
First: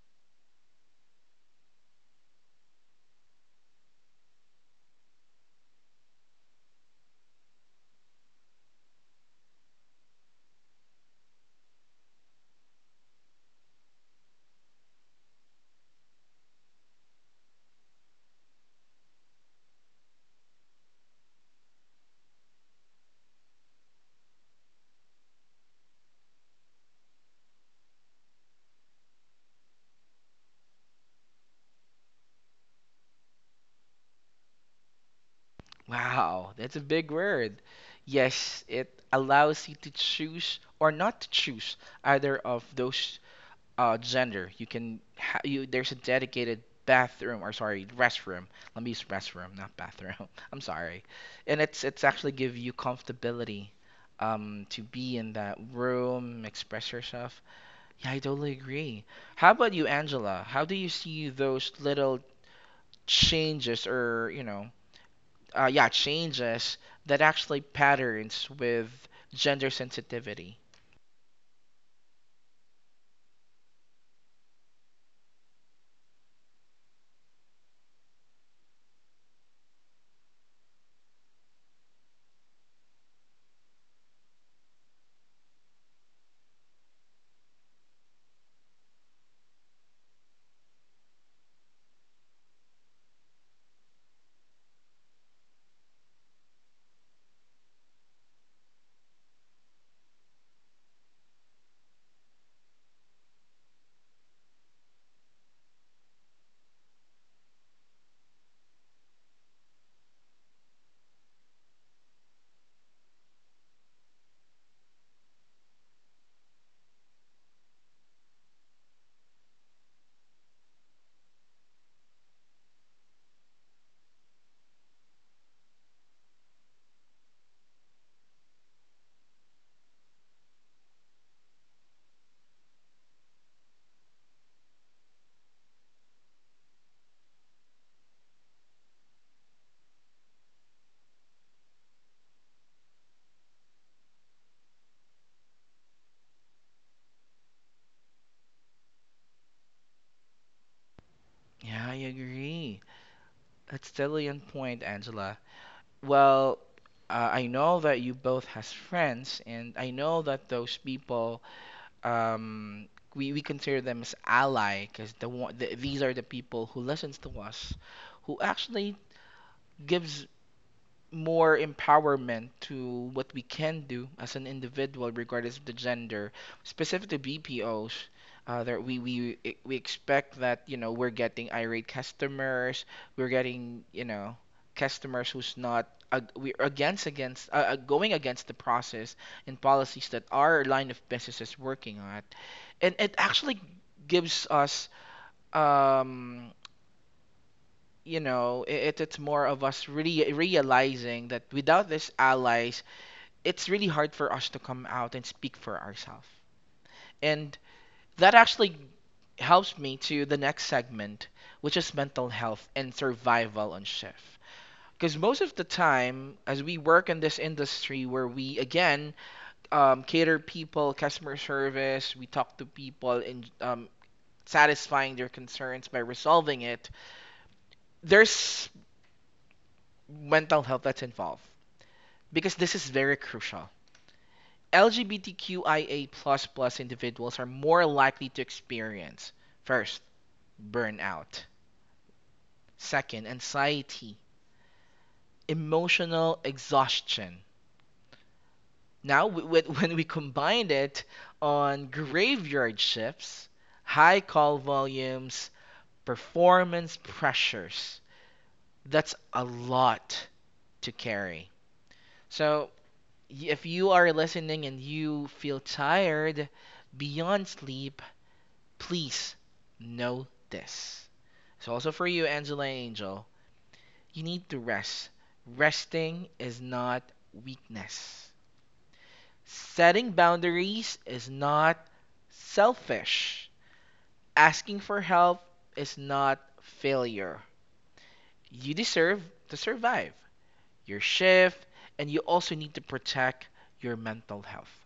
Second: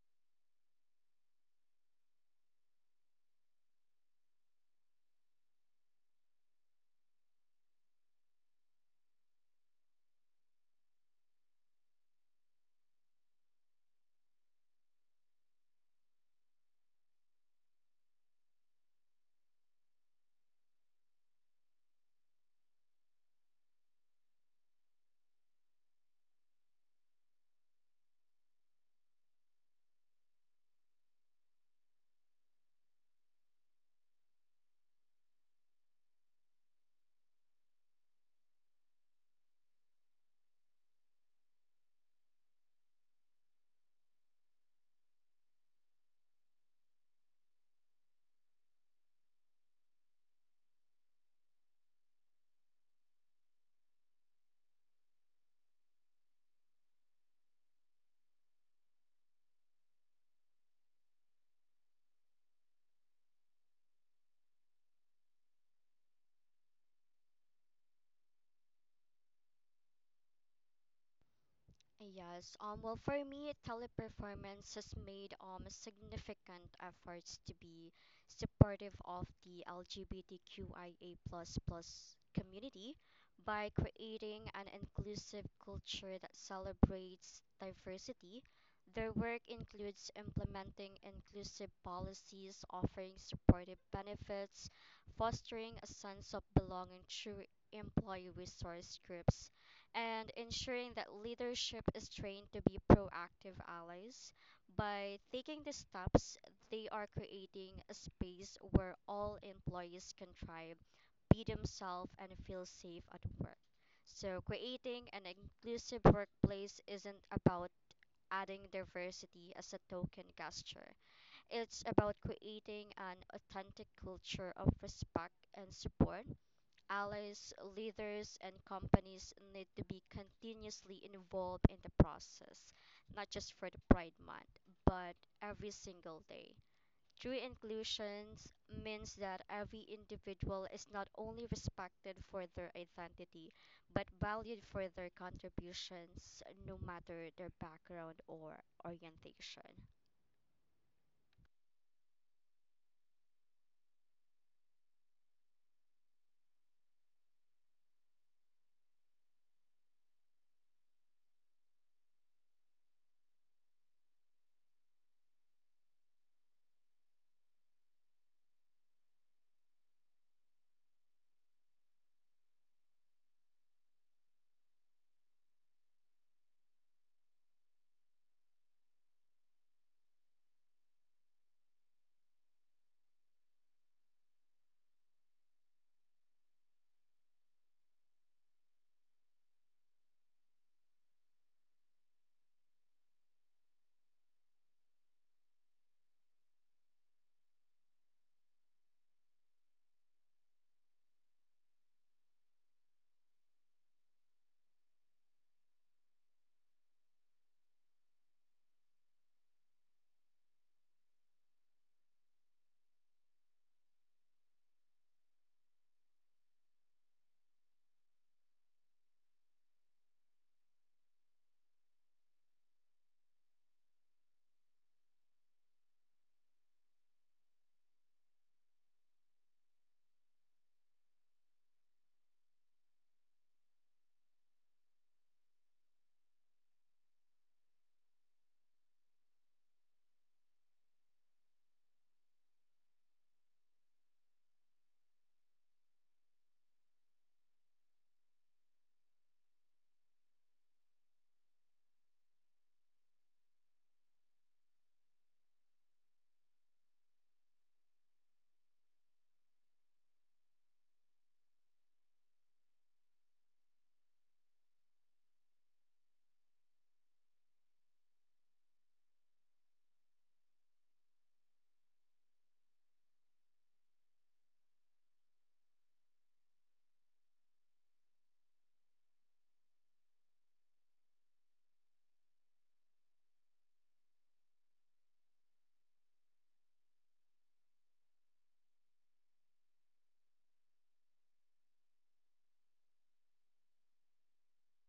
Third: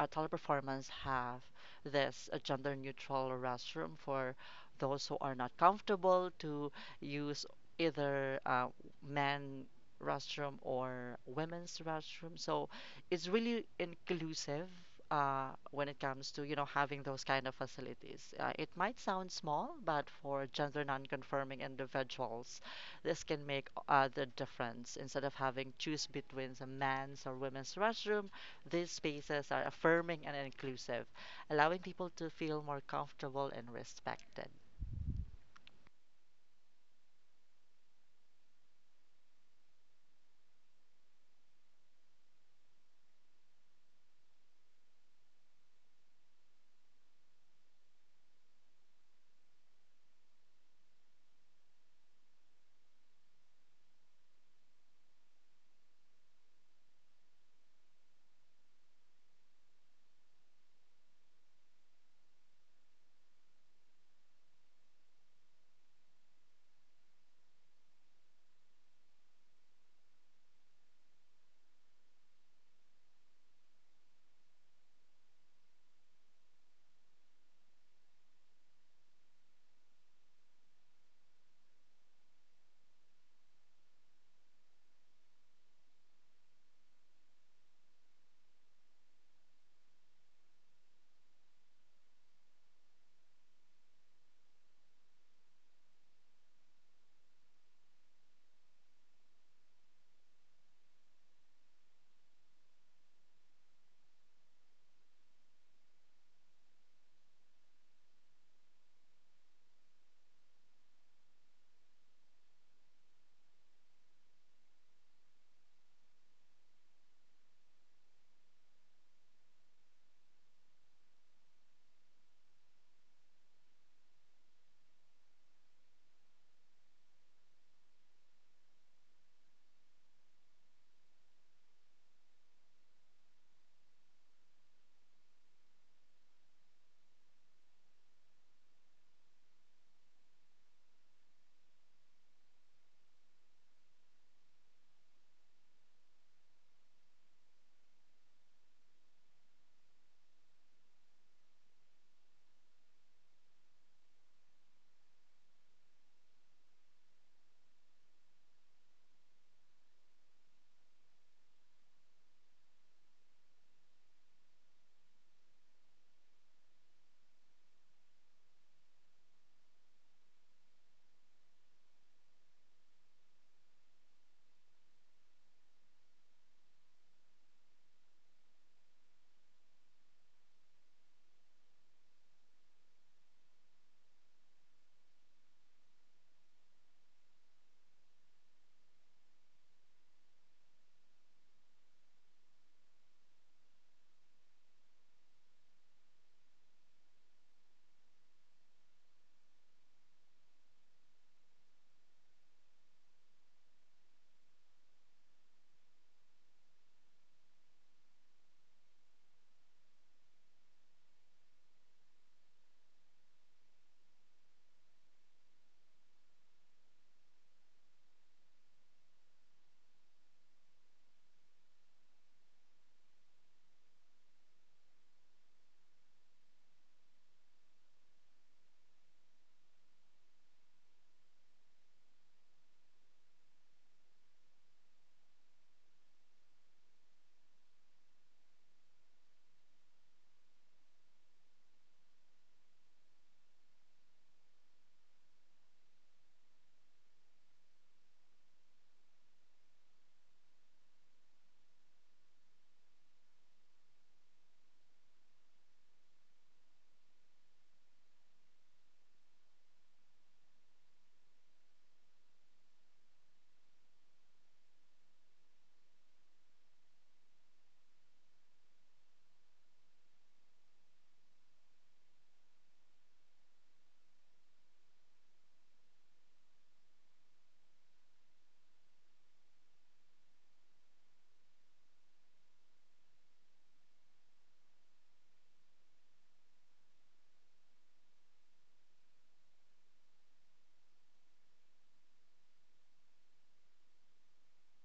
Speaker 2: uh, Toddler Performance have this uh, gender neutral restroom for those who are not comfortable to use either uh, men restroom or women's restroom. So it's really inclusive uh, when it comes to you know having those kind of facilities. Uh, it might sound small, but for gender non-conforming individuals, this can make uh, the difference. Instead of having choose between the men's or women's restroom, these spaces are affirming and inclusive, allowing people to feel more comfortable and respected.
Speaker 1: Wow, that's a big word. Yes, it allows you to choose or not to choose either of those uh, gender, you can ha- you there's a dedicated bathroom or sorry restroom. Let me use restroom, not bathroom. I'm sorry, and it's it's actually give you comfortability um, to be in that room, express yourself. Yeah, I totally agree. How about you, Angela? How do you see those little changes or you know, uh, yeah, changes that actually patterns with gender sensitivity?
Speaker 3: Yes. Um. Well, for me, Teleperformance has made um significant efforts to be supportive of the LGBTQIA plus plus community by creating an inclusive culture that celebrates diversity. Their work includes implementing inclusive policies, offering supportive benefits, fostering a sense of belonging through employee resource groups, and ensuring that leadership is trained to be proactive allies. By taking these steps, they are creating a space where all employees can thrive, be themselves, and feel safe at work. So, creating an inclusive workplace isn't about adding diversity as a token gesture. It's about creating an authentic culture of respect and support. Allies, leaders, and companies need to be continuously involved in the process, not just for the Pride Month, but every single day. True inclusion means that every individual is not only respected for their identity, but valued for their contributions, no matter their background or orientation.
Speaker 1: Yeah, I agree. That's totally on point, Angela. Well, uh, I know that you both has friends, and I know that those people, um, we, we consider them as ally, because the, one- the, these are the people who listens to us, who actually gives more empowerment to what we can do as an individual, regardless of the gender, specifically B P Os. Uh, that we, we e- we expect that you know we're getting irate customers, we're getting you know customers who's not ag- we're against against uh, uh, going against the process and policies that our line of business is working on, and it actually gives us um, you know, it, it's more of us really realizing that without these allies, it's really hard for us to come out and speak for ourselves. And that actually helps me to the next segment, which is mental health and survival on shift. Because most of the time, as we work in this industry where we again um, cater people, customer service, we talk to people and um, satisfying their concerns by resolving it, there's mental health that's involved because this is very crucial. LGBTQIA plus plus individuals are more likely to experience first, burnout, second, anxiety, emotional exhaustion. Now, when we combine it on graveyard shifts, high call volumes, performance pressures, that's a lot to carry. So, if you are listening and you feel tired beyond sleep, please know this. It's also for you, Angela Angel. You need to rest. Resting is not weakness. Setting boundaries is not selfish. Asking for help is not failure. You deserve to survive your shift, and you also need to protect your mental health.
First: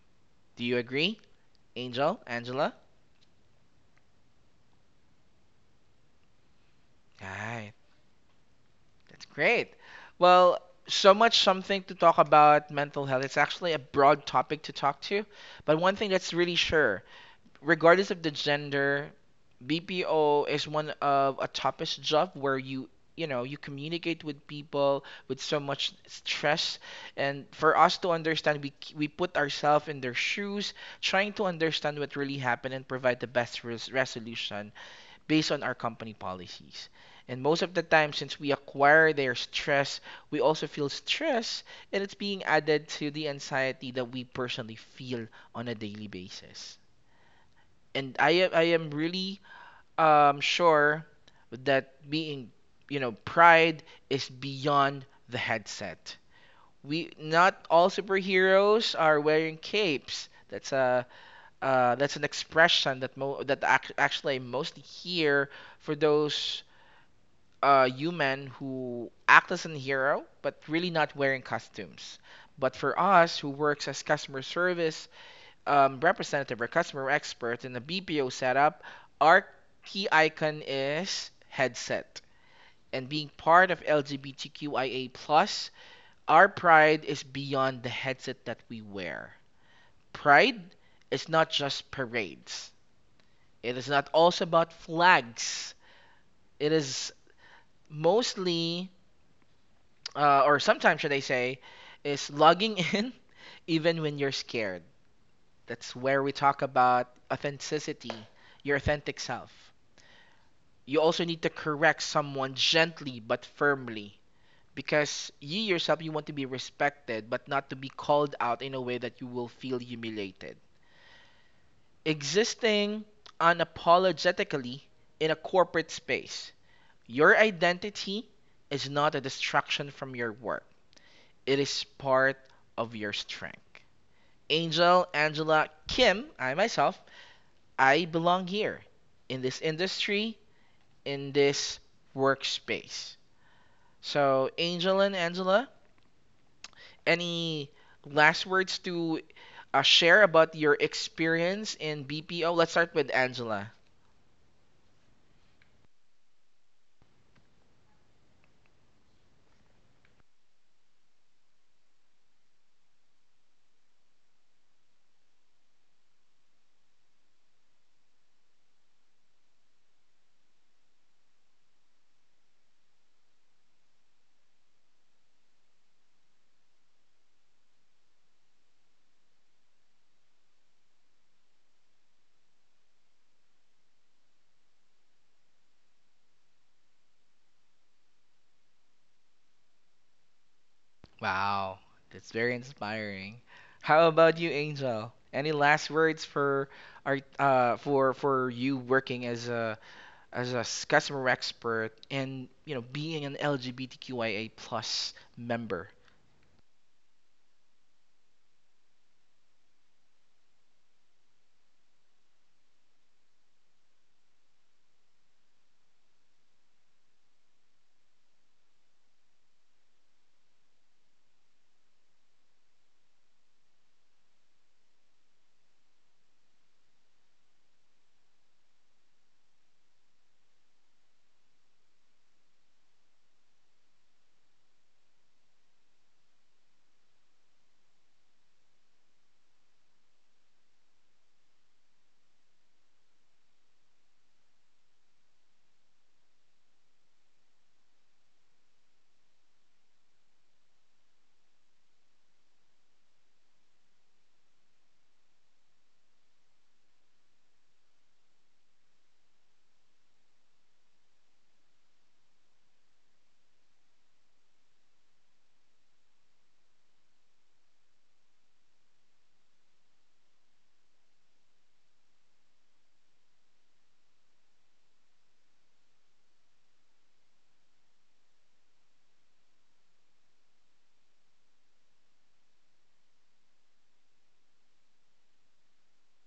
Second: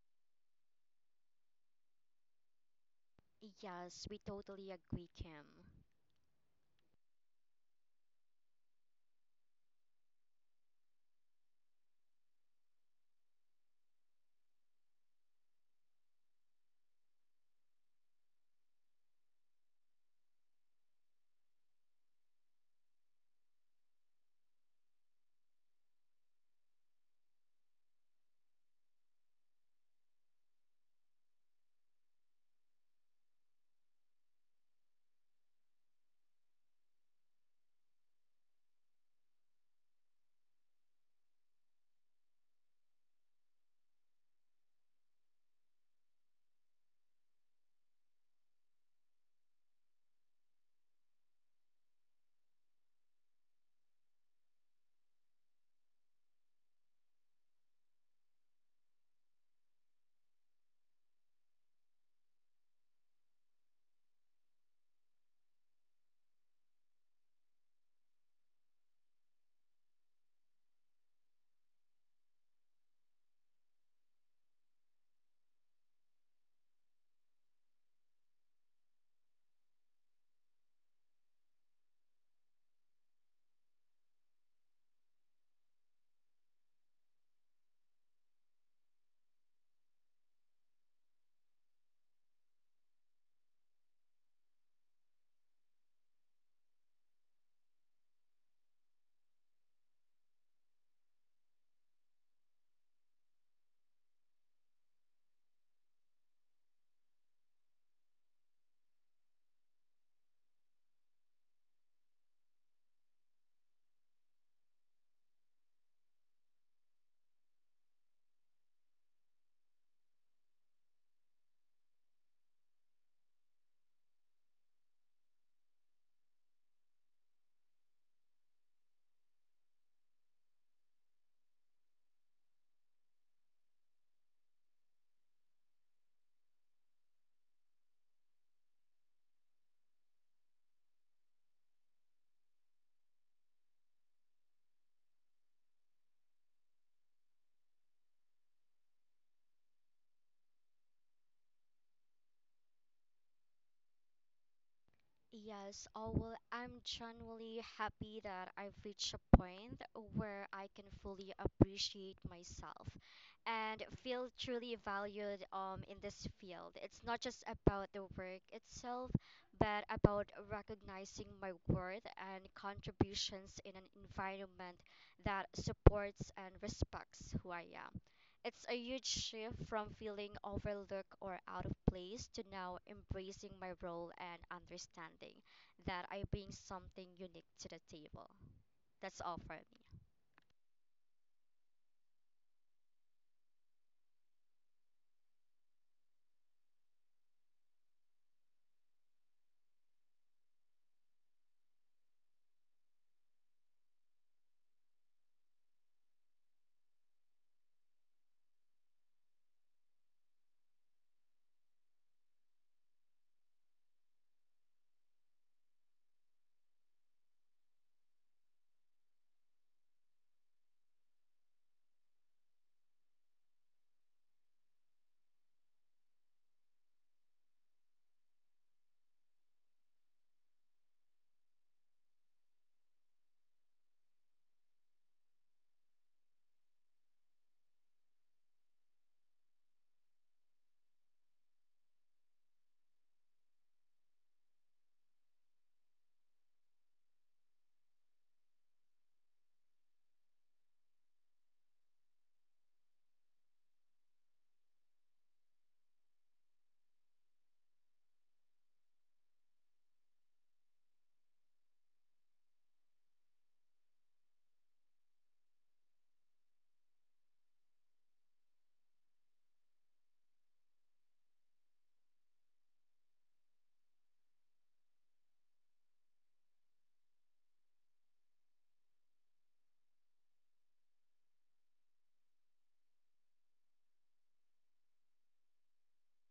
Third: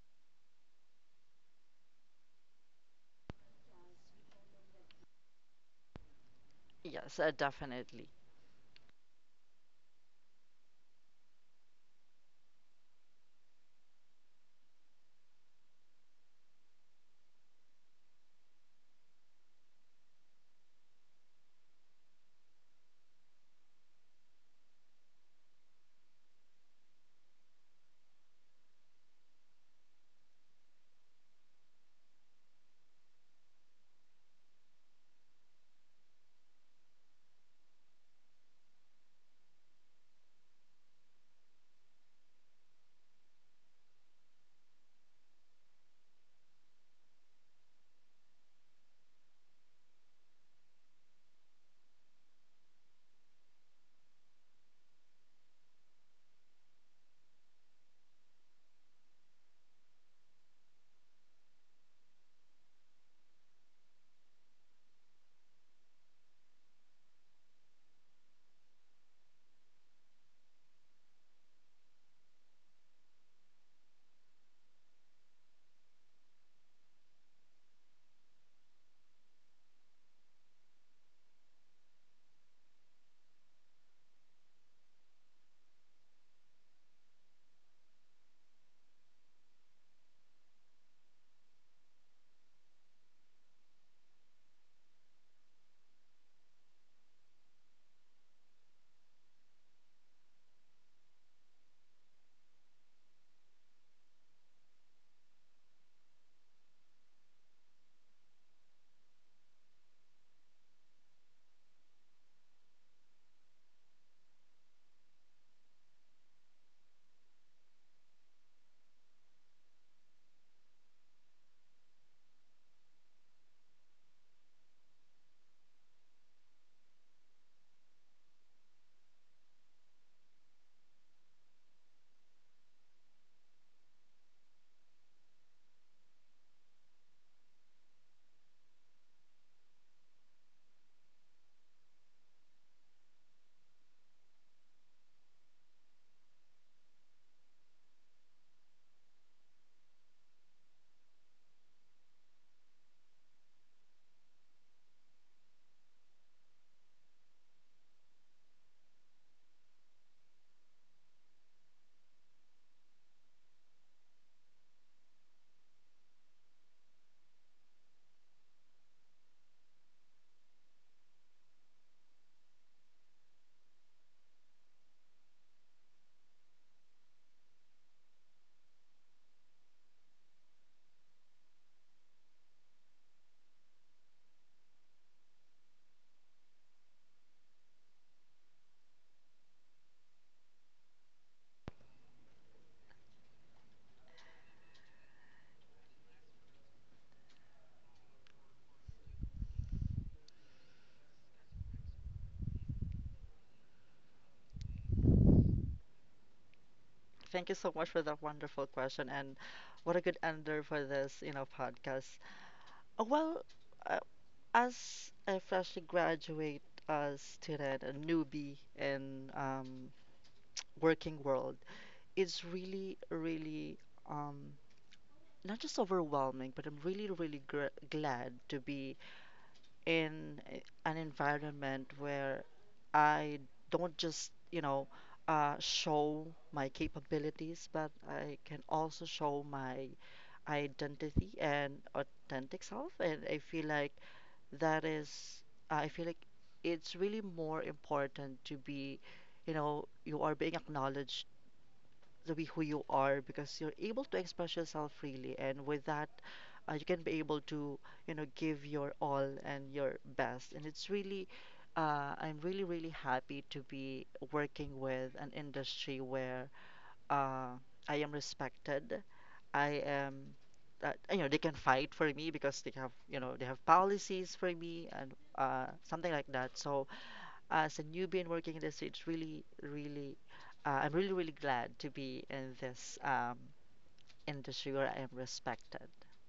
Speaker 1: Do you agree, Angel? Angela?
Speaker 3: Yes, we totally agree, Kim.
Speaker 2: Yes, uh,
Speaker 1: Hi.
Speaker 2: Definitely.
Speaker 1: That's great. Well, so much something to talk about mental health. It's actually a broad topic to talk to, but one thing that's really sure, regardless of the gender, B P O is one of a toughest job where you you know you communicate with people with so much stress and for us to understand we we put ourselves in their shoes trying to understand what really happened and provide the best res- resolution based on our company policies. And most of the time, since we acquire their stress, we also feel stress, and it's being added to the anxiety that we personally feel on a daily basis. And I am, I am really um, sure that being, you know, pride is beyond the headset. We not all superheroes are wearing capes. That's a uh, that's an expression that mo- that ac- actually I mostly hear for those uh, human who act as a hero but really not wearing costumes. But for us who works as customer service um, representative or customer expert in a B P O setup, our key icon is headset. And being part of LGBTQIA plus, our pride is beyond the headset that we wear. Pride is not just parades. It is not also about flags. It is mostly uh, or sometimes should I say, is logging in even when you're scared. That's where we talk about authenticity, your authentic self. You also need to correct someone gently but firmly because you yourself you want to be respected but not to be called out in a way that you will feel humiliated. Existing unapologetically in a corporate space, your identity is not a distraction from your work. It is part of your strength. Angel, Angela, Kim, I myself, I belong here in this industry, in this workspace. So, Angel and Angela, any last words to uh, share about your experience in B P O? Let's start with Angela.
Speaker 3: Yes, oh well, I'm genuinely happy that I've reached a point where I can fully appreciate myself and feel truly valued, um, in this field. It's not just about the work itself, but about recognizing my worth and contributions in an environment that supports and respects who I am. It's a huge shift from feeling overlooked or out of place to now embracing my role and understanding that I bring something unique to the table. That's all for me.
Speaker 1: Wow, that's very inspiring. How about you, Angel? Any last words for our uh, for for you working as a as a s- customer expert and you know being an LGBTQIA plus member.
Speaker 2: Thank you so much for that wonderful question, and what a good ender for this, you know, podcast. Uh, Well, uh, as a freshly graduate uh, student, a newbie in um, working world, it's really, really, um, not just overwhelming, but I'm really, really gr glad to be in a- an environment where I don't just, you know, uh, show my capabilities, but I can also show my identity and authentic self. And I feel like that is, I feel like it's really more important to be, you know, you are being acknowledged to be who you are because you're able to express yourself freely. And with that uh, you can be able to you know give your all and your best. And it's really, uh, I'm really, really happy to be working with an industry where, uh, I am respected. I am uh, You know, they can fight for me because they have, you know, they have policies for me and uh, something like that. So as a newbie in working in this, it's really, really, uh, I'm really, really glad to be in this um, industry where I am respected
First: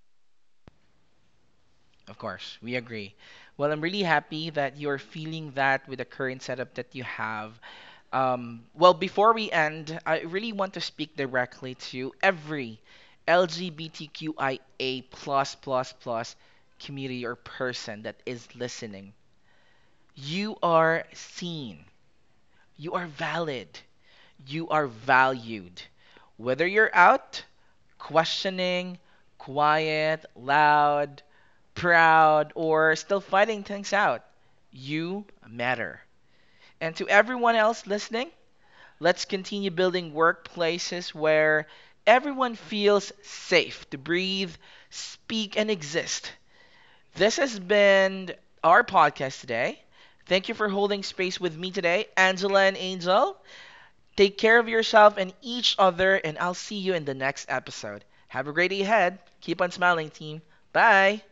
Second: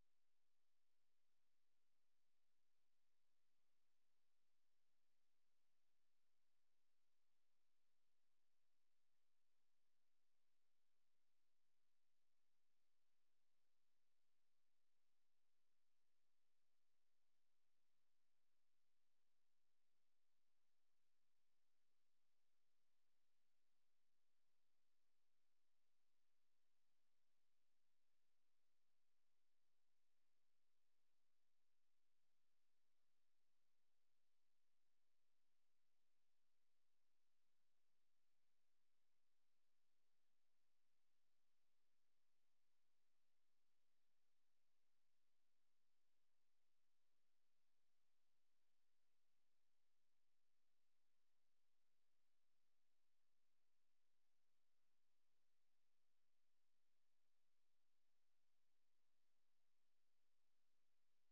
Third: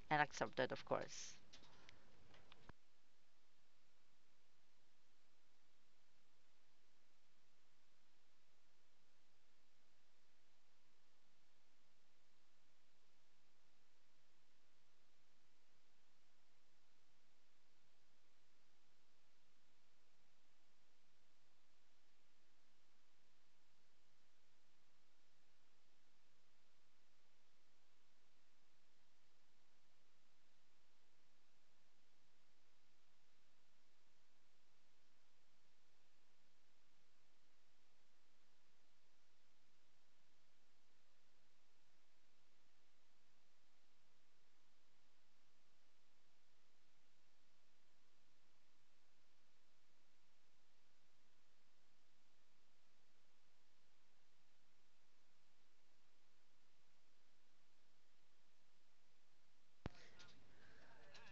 Speaker 2: and accepted, of course.
Speaker 1: Of course, we agree. Well, I'm really happy that you're feeling that with the current setup that you have. Um, well, before we end, I really want to speak directly to every LGBTQIA plus plus plus community or person that is listening. You are seen. You are valid. You are valued. Whether you're out questioning, quiet, loud, proud, or still fighting things out. You matter. And to everyone else listening, let's continue building workplaces where everyone feels safe to breathe, speak, and exist. This has been our podcast today. Thank you for holding space with me today, Angela and Angel. Take care of yourself and each other, and I'll see you in the next episode. Have a great day ahead. Keep on smiling, team. Bye.